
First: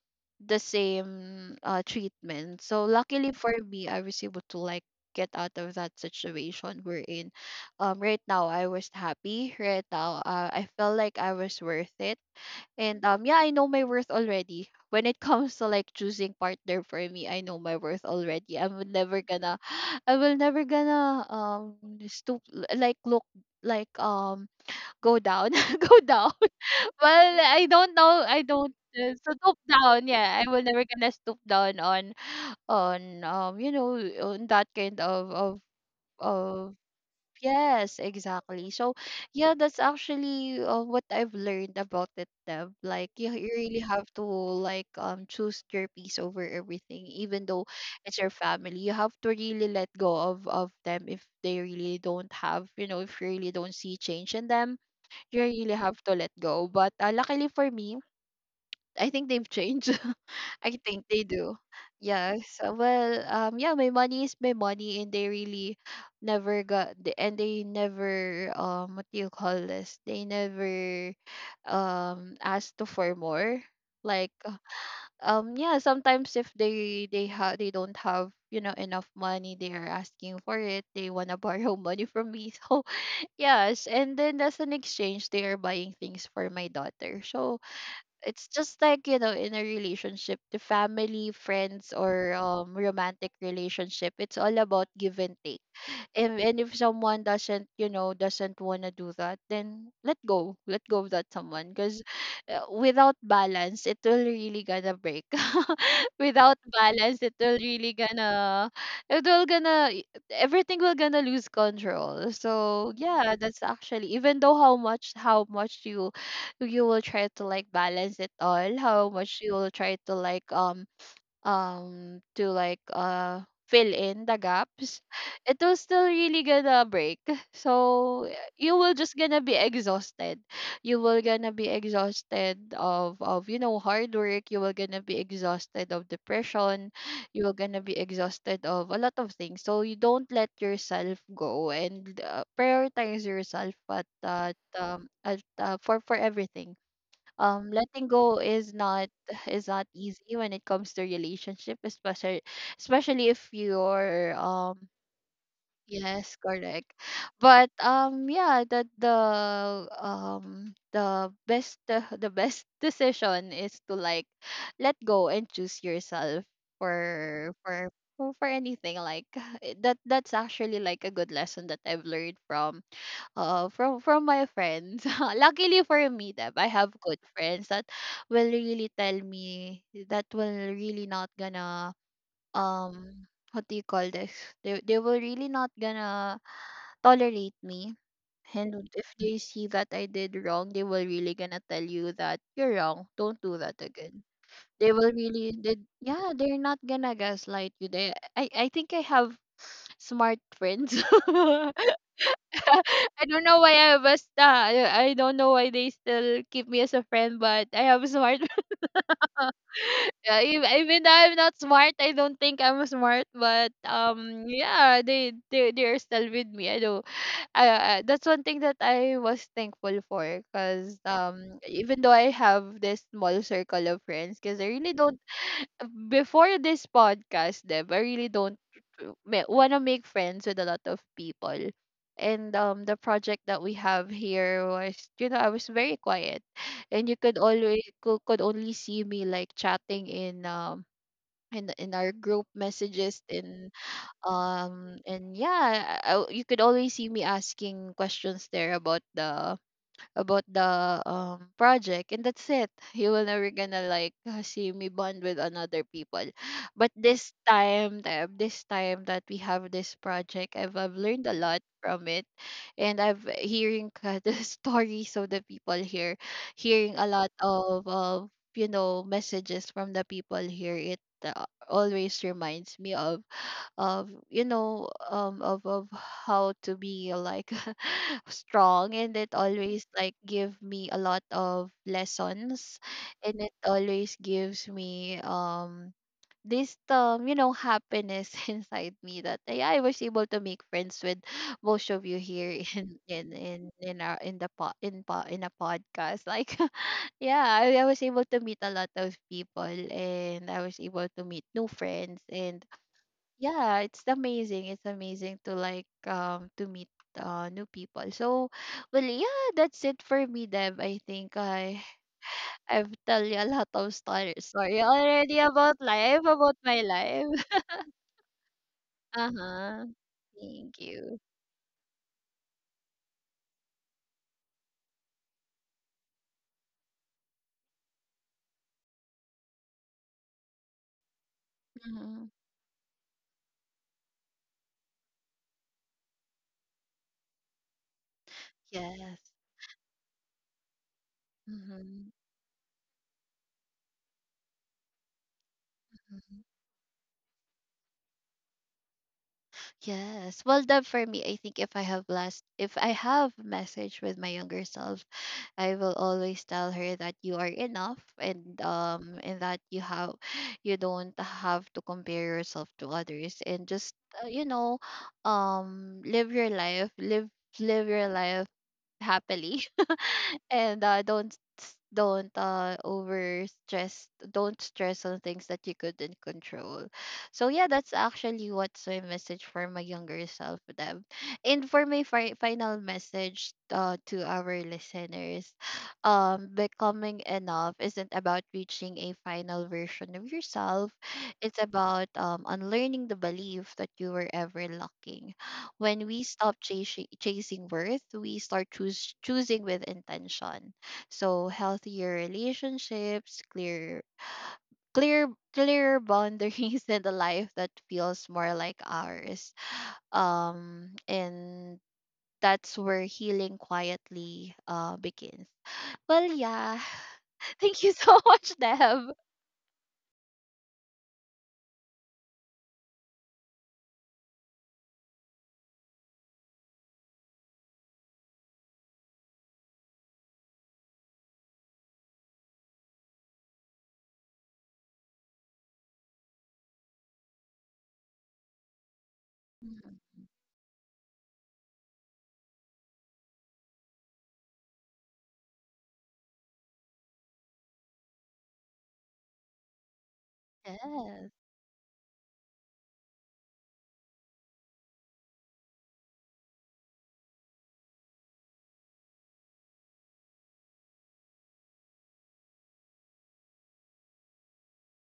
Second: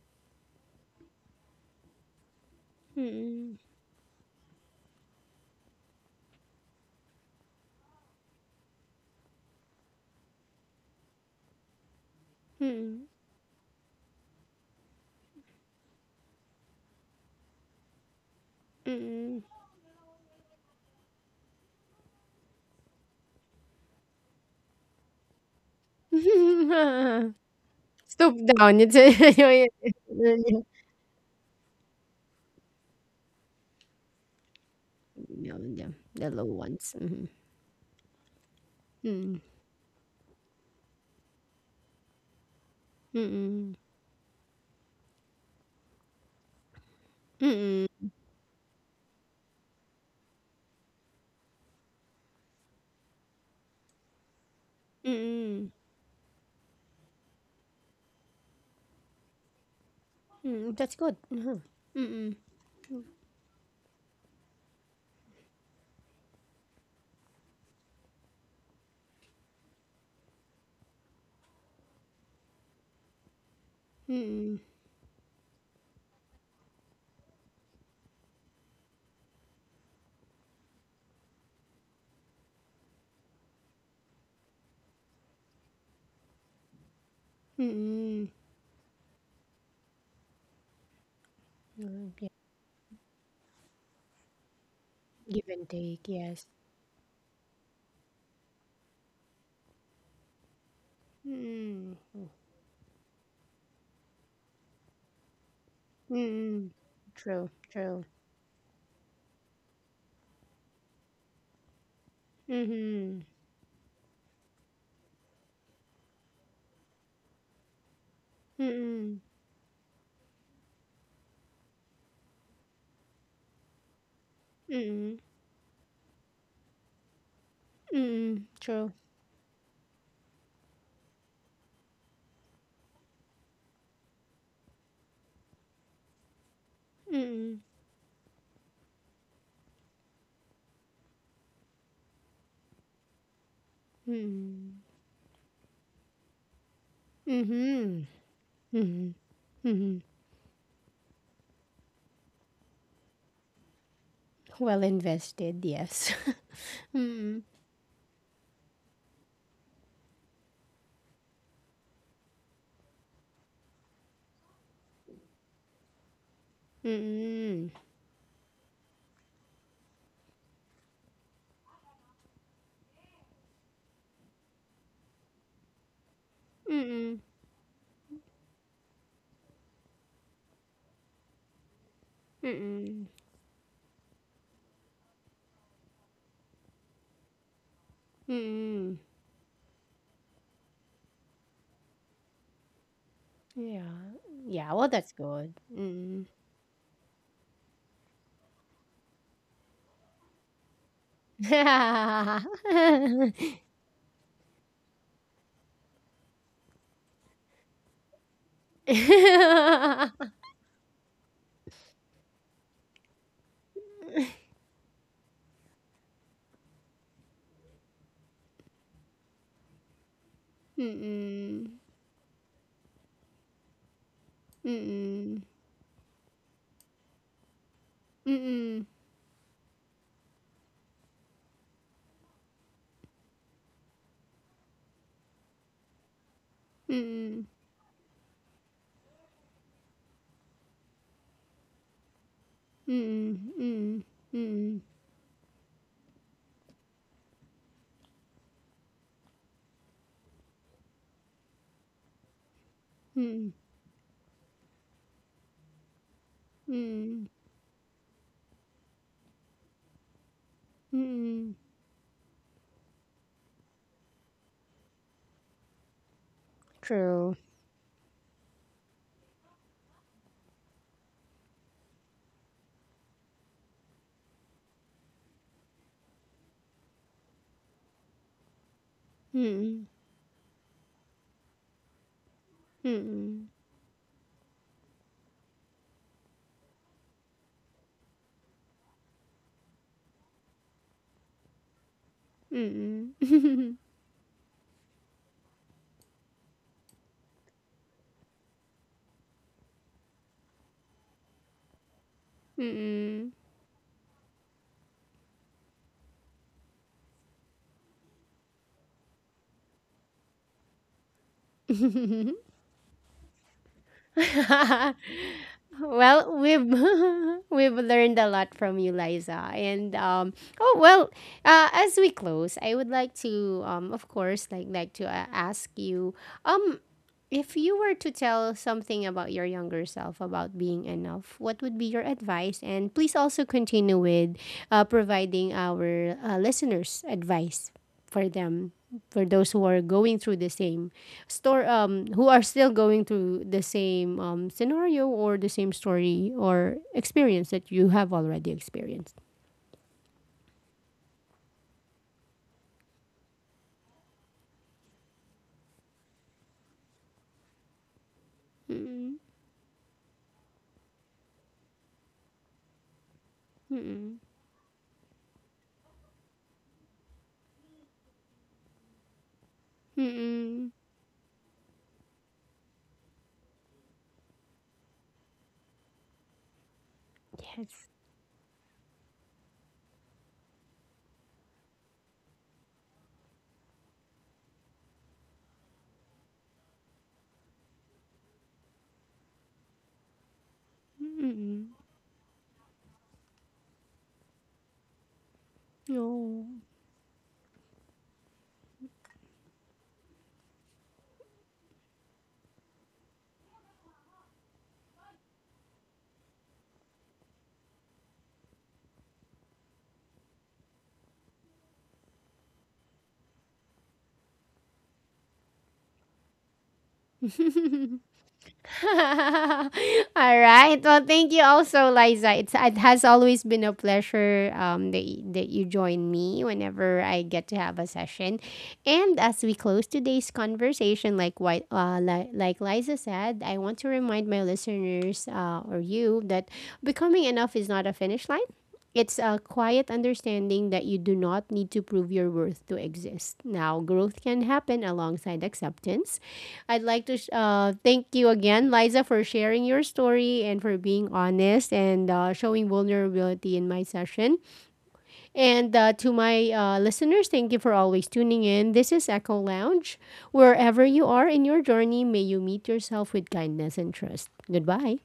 B: the same uh treatment. So luckily for
A: Mm,
B: me, I was able to, like, get out of that situation we're in. Um right now, I was happy right now. Uh, i felt like I was worth it. And
A: mm,
B: um yeah, I know my worth already. When it *laughs* comes to like choosing partner for me, I know my worth already. I'm never
A: mm.
B: gonna *gasps* *sighs* I will never gonna um stoop like look like um go down *laughs* go down. *laughs* Well,
A: *laughs*
B: I don't know.
A: Stoop
B: I don't
A: down. It's a,
B: uh,
A: *laughs*
B: stoop
A: yeah,
B: down. Yeah, I
A: yeah,
B: will never gonna stoop down on on um you know on that kind of of
A: yeah, the low
B: of
A: ones. Mm,
B: Yes, exactly. So,
A: mm,
B: yeah, that's actually uh, what I've learned about it, Deb. Like, you, you
A: mm,
B: really have to like um choose your peace over everything, even though
A: mm,
B: it's your family. You have to really let go of of them if they really don't have, you know, if you really don't see change in them, you
A: mm,
B: really have to let go. But uh, luckily for me, I think they've changed. *laughs*
A: mm.
B: I
A: That's
B: think
A: good.
B: they do.
A: Mhm.
B: Yes. uh, Well, um, yeah, my money is my money, and they really never got, the- and they never, um, what do you call this? They never, um, asked to for more. Like,
A: Mm,
B: um, yeah, sometimes if they they have they don't have you know enough money, they are asking for it. They wanna *laughs* borrow money from me. *laughs* So yes, and then as an exchange, they are buying things for my daughter. So
A: mm.
B: it's just like you know in a relationship the family friends
A: Mm, yeah.
B: or um romantic relationship it's all about give and
A: Give
B: take
A: and take,
B: if,
A: yes.
B: and if someone doesn't, you know, doesn't want to do that, then let go. Let go of that someone.
A: Mm-mm.
B: Because uh, without balance, it will really gonna break. *laughs* Without
A: Mm-mm.
B: balance, it
A: True,
B: will really
A: true.
B: gonna, it will gonna, y- everything will gonna lose control. So
A: Mm-hmm.
B: yeah, that's actually, even though how much, how much you, you will try to like balance it all, how
A: Mm-mm.
B: much you will try to like, um, um to like uh fill in the gaps.
A: Mm-mm.
B: *laughs* It will still really gonna break, so uh,
A: Mm-mm.
B: you
A: True.
B: will just gonna be exhausted, you will gonna be exhausted of of you know hard work, you will gonna be exhausted of depression, you will
A: Mm-mm.
B: gonna be exhausted of a lot of things, so you don't let yourself go and uh, prioritize yourself at that
A: Mm-mm.
B: um at uh, for for everything. Um
A: Mm-hmm.
B: letting go is not
A: Mm-hmm.
B: is not
A: Mm-hmm.
B: easy when it comes to relationship, especially especially if you're
A: Well
B: um
A: invested, yes.
B: yes correct.
A: *laughs* Mm-mm.
B: But um yeah, that the the um the best *laughs* uh, the best decision is to like let go and choose yourself, for
A: Mm-mm.
B: for for for anything like *sighs* that that's actually like a good lesson that I've learned from uh, from from my friends. *laughs* Luckily for me, that I have
A: Mm-mm.
B: good friends that will really tell me, that will really not gonna
A: Mm-mm.
B: um what do you call this? They they will really not gonna tolerate me. And
A: Mm-mm.
B: if they see that I did wrong, they will really gonna tell you that you're wrong. Don't do that
A: Yeah.
B: again.
A: Yeah, well,
B: They
A: that's
B: will really
A: good.
B: did,
A: Mm-mm.
B: yeah, they're not gonna gaslight you. They I, I think I have smart friends. *laughs* *laughs* I don't know
A: *laughs*
B: why I was uh, I I don't know why they still keep me as a friend, but I have a smart. *laughs*
A: Mm-mm.
B: Yeah, ev- even though I'm not smart, I don't think I'm smart, but um, yeah, they they they are still with me. I do. I, I, that's one thing that I was thankful for, cause um,
A: Mm-mm.
B: even though I have this small circle of friends, cause I really don't
A: Mm-mm.
B: before this podcast, Deb, I really don't
A: Mm-mm.
B: want to make friends with a lot of people. And um, the project that we have here was, you know, I was very quiet, and you could
A: *laughs*
B: always could, could only see me like chatting in um in in our group messages
A: Mm,
B: and
A: mm, mm,
B: um and yeah, I, I- you could always see me asking questions there about the about the um project, and that's it. You will never
A: mm,
B: gonna like uh, see me bond with another people. But
A: mm,
B: this time th- this time that we have this project, i've, I've learned a
A: mm.
B: lot from it. And I've hearing uh, *laughs* the stories of the people here, hearing a lot
A: True.
B: of of you know messages from the people here, it uh, always reminds me of of you know um of of how to be like *laughs* strong, and it always
A: Mm,
B: like give me a lot of lessons, and
A: mm,
B: it always gives me um this um you know happiness *laughs* inside me that yeah, I was able to make friends with most of you here *laughs* in
A: mm,
B: in in
A: mm,
B: in our in the po- in po- in a podcast like. *laughs* Yeah, I, I was able to meet a lot of people and I was able to meet new friends. And
A: *laughs*
B: yeah, it's amazing. It's amazing to like um to meet uh new people. So, well, yeah, that's it for me, Deb. I think I I've tell you a lot of stories. Sorry
A: mm. *laughs*
B: already about life,
A: Well,
B: about
A: we've
B: my life.
A: *laughs*
B: *laughs*
A: we've learned a lot from you,
B: Uh
A: Liza.
B: huh.
A: And um, oh
B: Thank
A: well,
B: you.
A: uh, as we close, I would like to um, of course, like like to uh, ask you, um, if you were to tell something about your younger self about being enough, what would be your
B: Hmm.
A: advice? And please also continue with uh, providing our uh, listeners advice for them,
B: Yes.
A: for those who are going through the same store, um
B: Mm-hmm.
A: who are still going through the same um scenario or the same story
B: Mm-hmm.
A: or experience that you have already experienced.
B: Yes. Well, that for me, I think if I have last, if I have message with my younger self, I will always tell her that you are enough, and
A: Mm-mm,
B: um and that you have you don't have to compare yourself to others, and just
A: mm-mm,
B: uh, you know um live your life live live your life happily. *laughs*
A: mm-mm.
B: And uh, don't s- don't uh over stress, don't stress on things that you couldn't control. So yeah,
A: Yes.
B: that's actually what's my message for my younger self, Deb. And for my fi- final message uh, to our listeners, *sighs* um becoming enough isn't about reaching a final version of yourself. It's
A: Mm-mm.
B: about um unlearning the belief that you were ever lacking. When we
A: No.
B: stop chasing, chasing worth, we start choose, choosing with intention. So healthier relationships, clear clear clear boundaries *laughs* and a life that feels more like ours. Um and that's where healing quietly uh begins. Well, yeah.
A: *laughs* *laughs* All
B: *laughs* Thank you so *laughs* much, Deb.
A: right. Well, thank you also, Liza. It's, it has always been a pleasure um that y- that you join me whenever I get to have a session. And as we close today's conversation, like what uh li- like Liza said, I want to remind my listeners, uh, or you, that becoming enough is not a finish line. It's a
B: Mhm.
A: quiet understanding that you do not need to prove your worth to exist. Now, growth can happen alongside acceptance. I'd like to sh- uh, thank you again, Liza, for sharing your story and for being
B: Yes.
A: honest and, uh, showing vulnerability in my session. And uh, to my uh, listeners, thank you for always tuning in. This is Echo Lounge. Wherever you are in your journey, may you meet yourself with kindness and trust. Goodbye.